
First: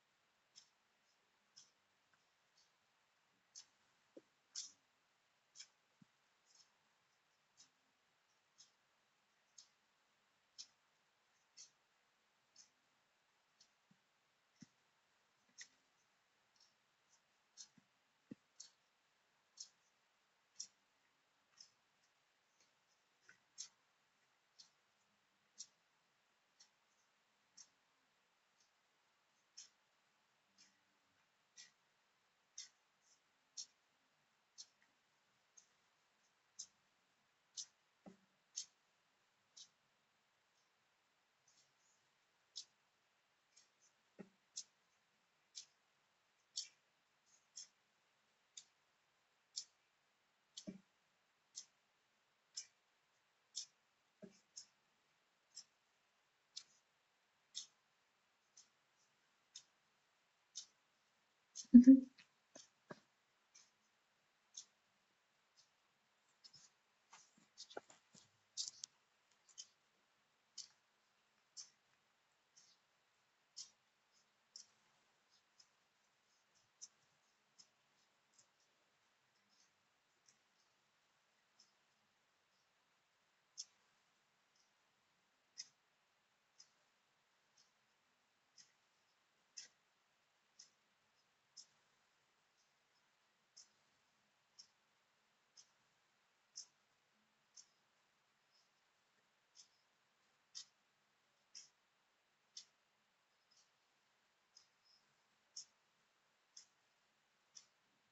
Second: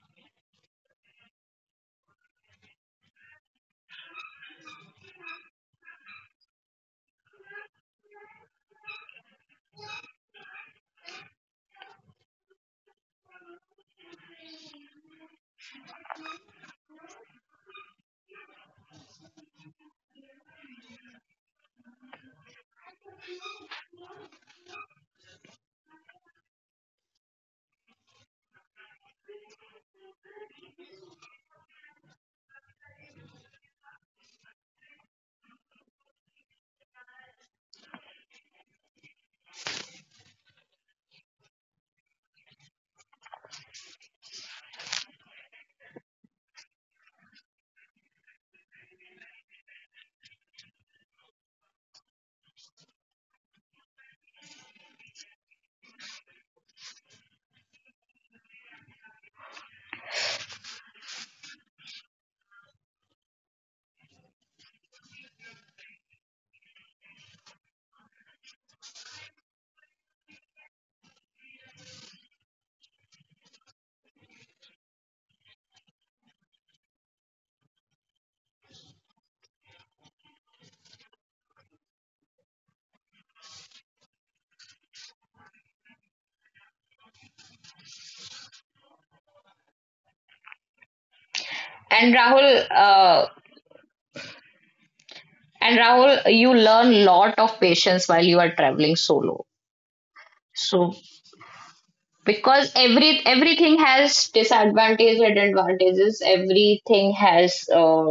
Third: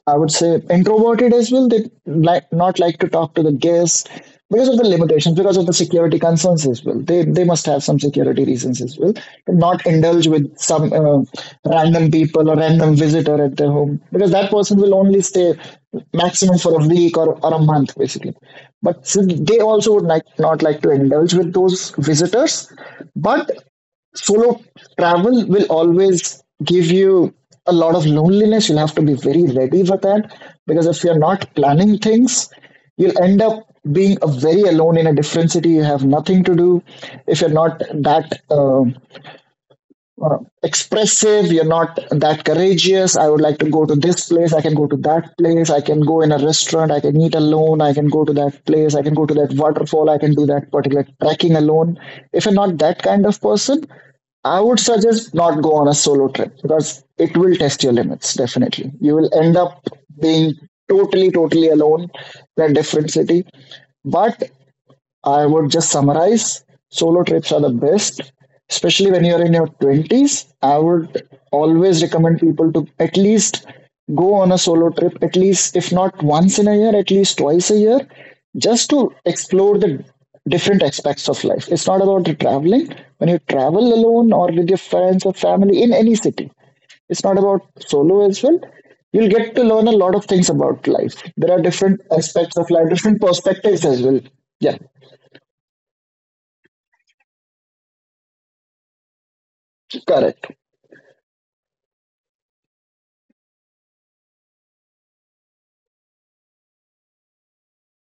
S1: I would say introverted as well. They like not like to talk to the guests because of the limitations, because of the security concerns as well. They must have some security reasons as well to not indulge with some random people or random visitor at their home because that person will only stay maximum for a week or a month basically. But so they also would like not like to indulge with those visitors, but solo travel will always give you a lot of loneliness. You'll have to be very ready for that because if you're not planning things, you'll end up being a very alone in a different city. You have nothing to do if you're not that uh, expressive, you're not that courageous. I would like to go to this place, I can go to that place, I can go in a restaurant, I can eat alone, I can go to that place, I can go to that waterfall, I can do that particular trekking alone. If you're not that kind of person, I would suggest not go on a solo trip because it will test your limits. Definitely you will end up being totally alone in a different city. But I would just summarize, solo trips are the best, especially when you're in your 20s. I would always recommend people to at least go on a solo trip, at least, if not once in a year, at least twice a year, just to explore the different aspects of life. It's not about the traveling. When you travel alone or with your friends or family in any city, it's not about solo as well. You'll get to learn a lot of things about life. There are different
S2: And
S1: aspects
S2: Rahul,
S1: of life, different
S2: uh,
S1: perspectives as well. Yeah.
S2: And Rahul, you learn lot of patience while you are traveling solo.
S1: Correct.
S2: So because every everything has disadvantages and advantages, everything has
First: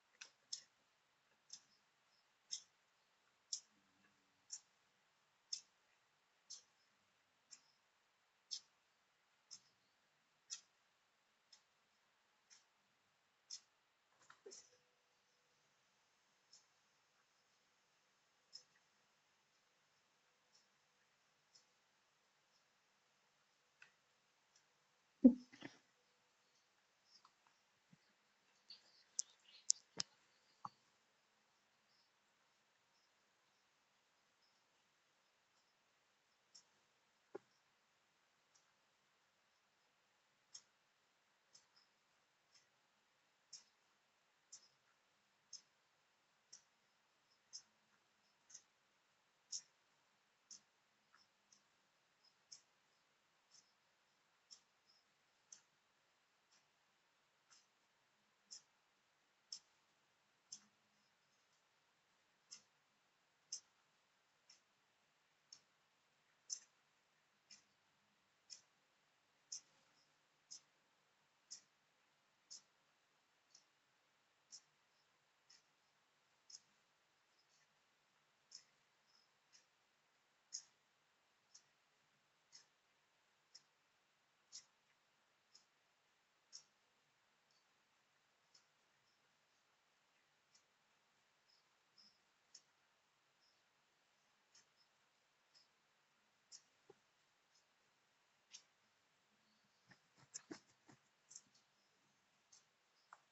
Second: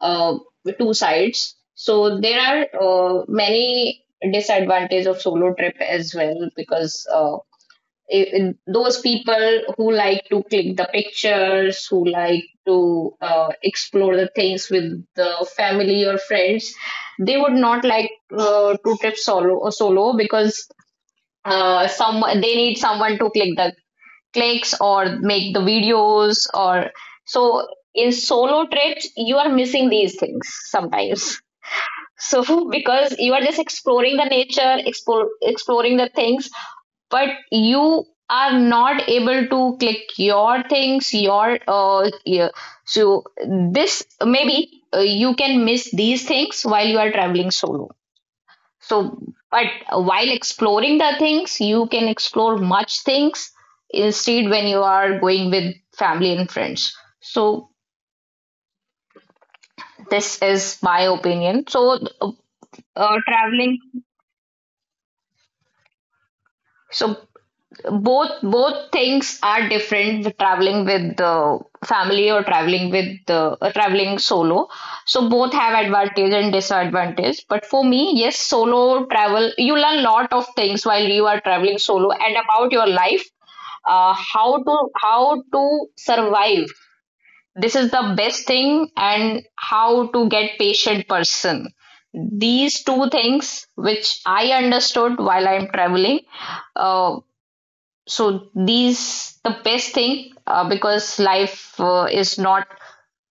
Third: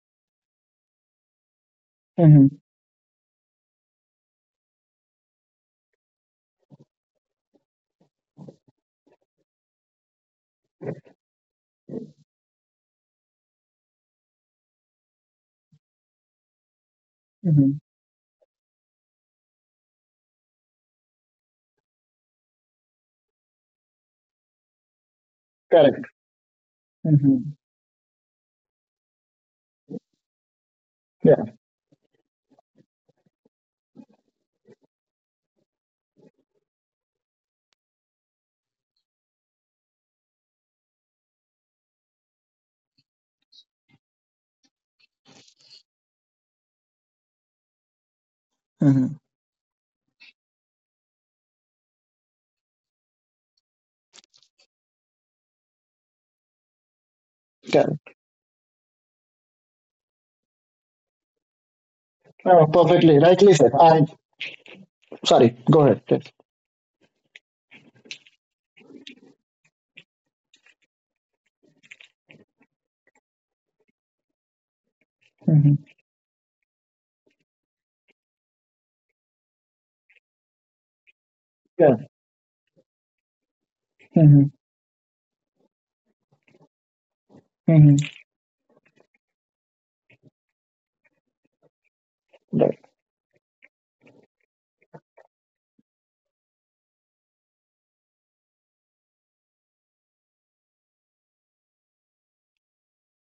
S2: uh, two sides. So there
S1: Hmm.
S2: are many disadvantages of solo trip as well, because. It, those people who like to click the pictures, who like to explore the things with the family or friends, they would
S1: Hmm.
S2: not like to trip solo solo, because some, they need someone to click the clicks or make the
S1: Correct.
S2: videos, or
S1: Hmm.
S2: so in solo trips you are missing these things sometimes,
S1: Yeah.
S2: so because you are just exploring the nature, exploring the things, but you are not able to click your things, your uh, yeah. So this maybe you can miss these things while you are traveling solo.
S1: Hmm.
S2: So but while exploring the things, you can explore much things, instead when you are going with family and friends. So
S1: Correct.
S2: this is my opinion. So
S1: Oh, perfectly. Rightly said.
S2: traveling,
S1: I sorry. Go ahead.
S2: so both things are different, with traveling with the family or traveling with the traveling solo. So both have
S1: Hmm.
S2: advantage and disadvantage, but for me, yes, solo travel, you learn lot of things while you are traveling
S1: Yeah.
S2: solo and about your life.
S1: Hmm.
S2: How to survive, this is
S1: Hmm.
S2: the best thing, and how to get patient person.
S1: Right.
S2: These two things which I understood while I'm traveling. uh, so these the best thing, because life is not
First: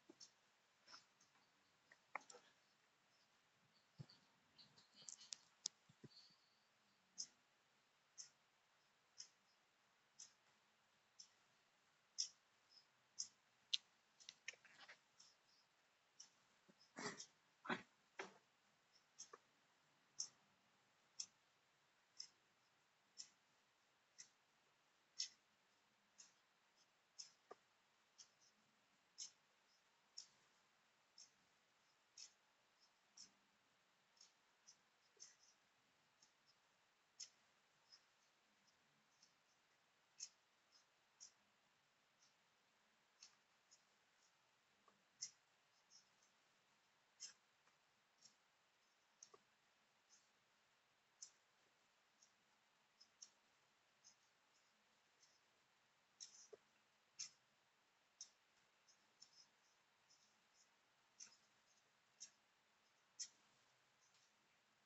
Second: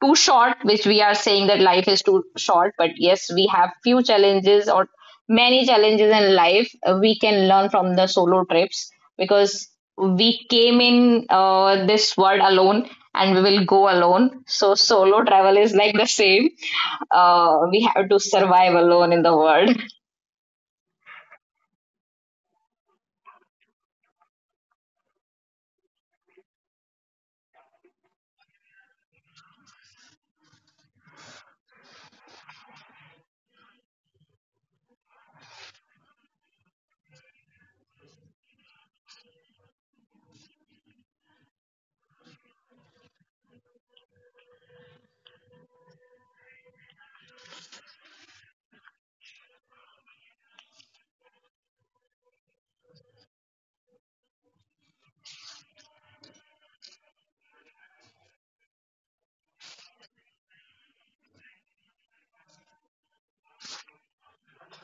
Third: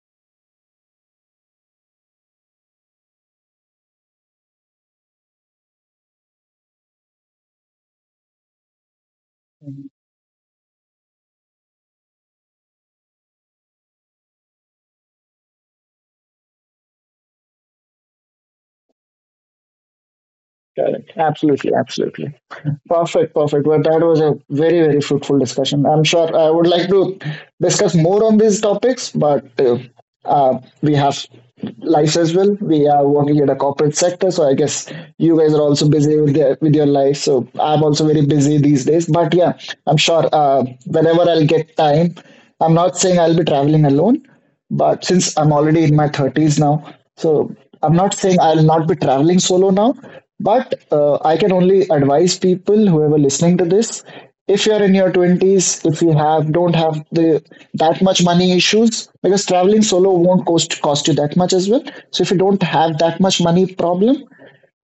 S2: too short, which we are saying that life is too short, but yes, we have few challenges or many challenges in life. We can learn from the solo trips, because we came in this world alone, and we will go alone. So solo travel is like the same. We have to survive alone in the world.
S1: Correct. Absolutely. Absolutely. Perfect. Perfect. Well, that was a very, very fruitful discussion. I'm sure I would like to discuss more on these topics, but we have lives as well. We are working in a corporate sector, so I guess you guys are also busy with, the, with your life. So I'm also very busy these days. But yeah, I'm sure whenever I'll get time, I'm not saying I'll be traveling alone, but since I'm already in my 30s now, so I'm not saying I'll not be traveling solo now, but I can only advise people, whoever listening to this, if you're in your 20s, if you have don't have the that much money issues, because traveling solo won't cost you that much as well. So if you don't have that much money problem,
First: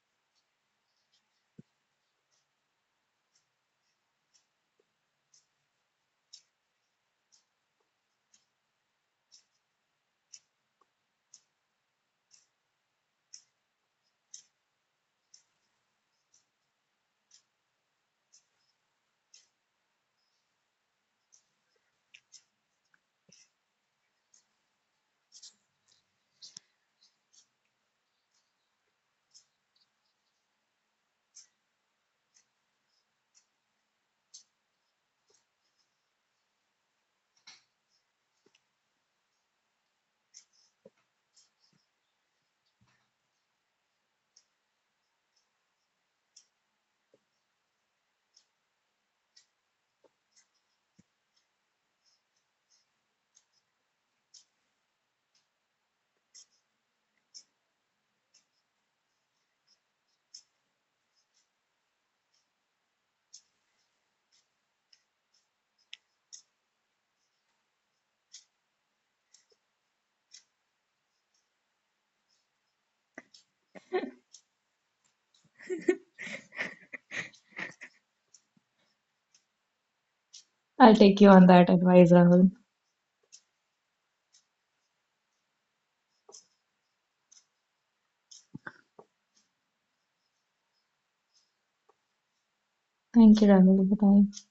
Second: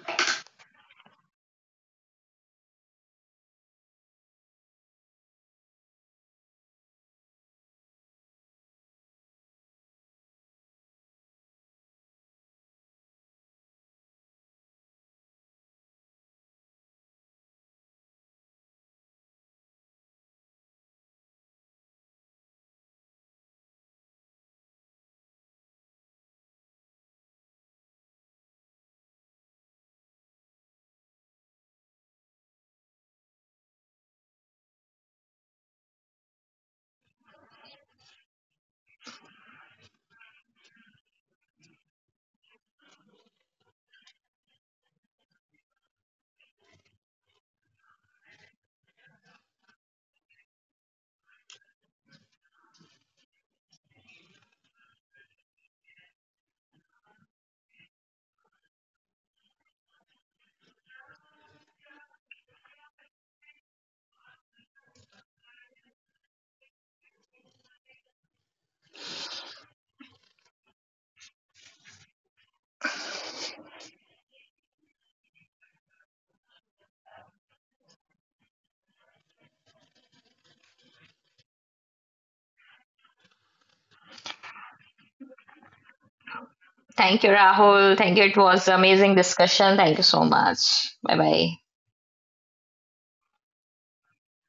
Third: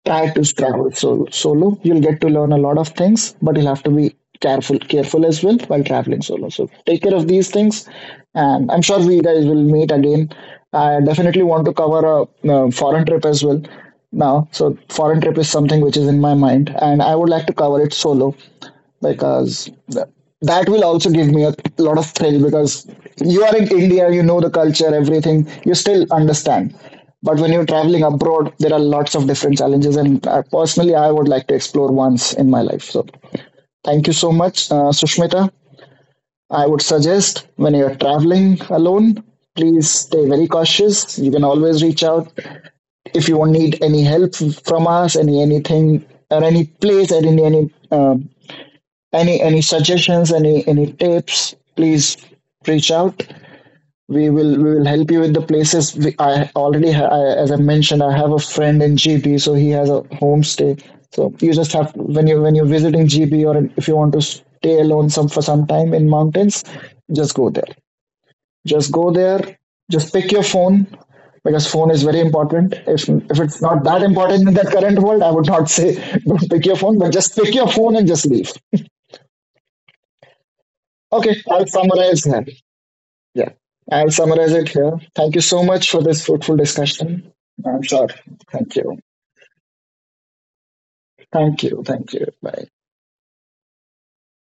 S1: try to travel solo. Solo. You'll get to learn a lot of things, but you'll have to be careful, careful as well while traveling solo. So take care of these things, and I'm sure we guys will meet again. I definitely want to cover a, foreign trip as well now. So foreign trip is something which is in my mind, and I would like to cover it solo because that will also give me a lot of thrill because you are in India, you know the culture, everything, you still understand. But when you're traveling abroad, there are lots of different challenges, and personally, I would like to explore once in my life. So, thank you so much, Sushmita. I would suggest when you're traveling alone, please stay very cautious. You can always reach out if you need any help from us, anything, or any place, or any suggestions, any tips, please reach out. We will help you with the places I already ha- I, as I mentioned, I have a friend in GB, so he has a homestay. So you just have when you're visiting GB or if you want to stay alone some for some time in mountains, just go there, just go there, just pick your phone, because phone is very important. If it's not that important in the current world, I would not say don't pick your phone, but just pick your phone and just leave.
S3: I'll take you
S1: Okay,
S3: on
S1: I'll
S3: that advice,
S1: summarize here.
S3: Rahul.
S1: Yeah, I'll summarize it here. Thank you so much for this fruitful
S2: Thank you,
S1: discussion. I'm
S2: Rahul.
S1: sure.
S2: Thank you. It was
S1: Thank you.
S2: amazing discussion. Thank you so much. Bye bye.
S1: Thank you. Thank you. Bye.
S3: Thank you, Rahul. Bye.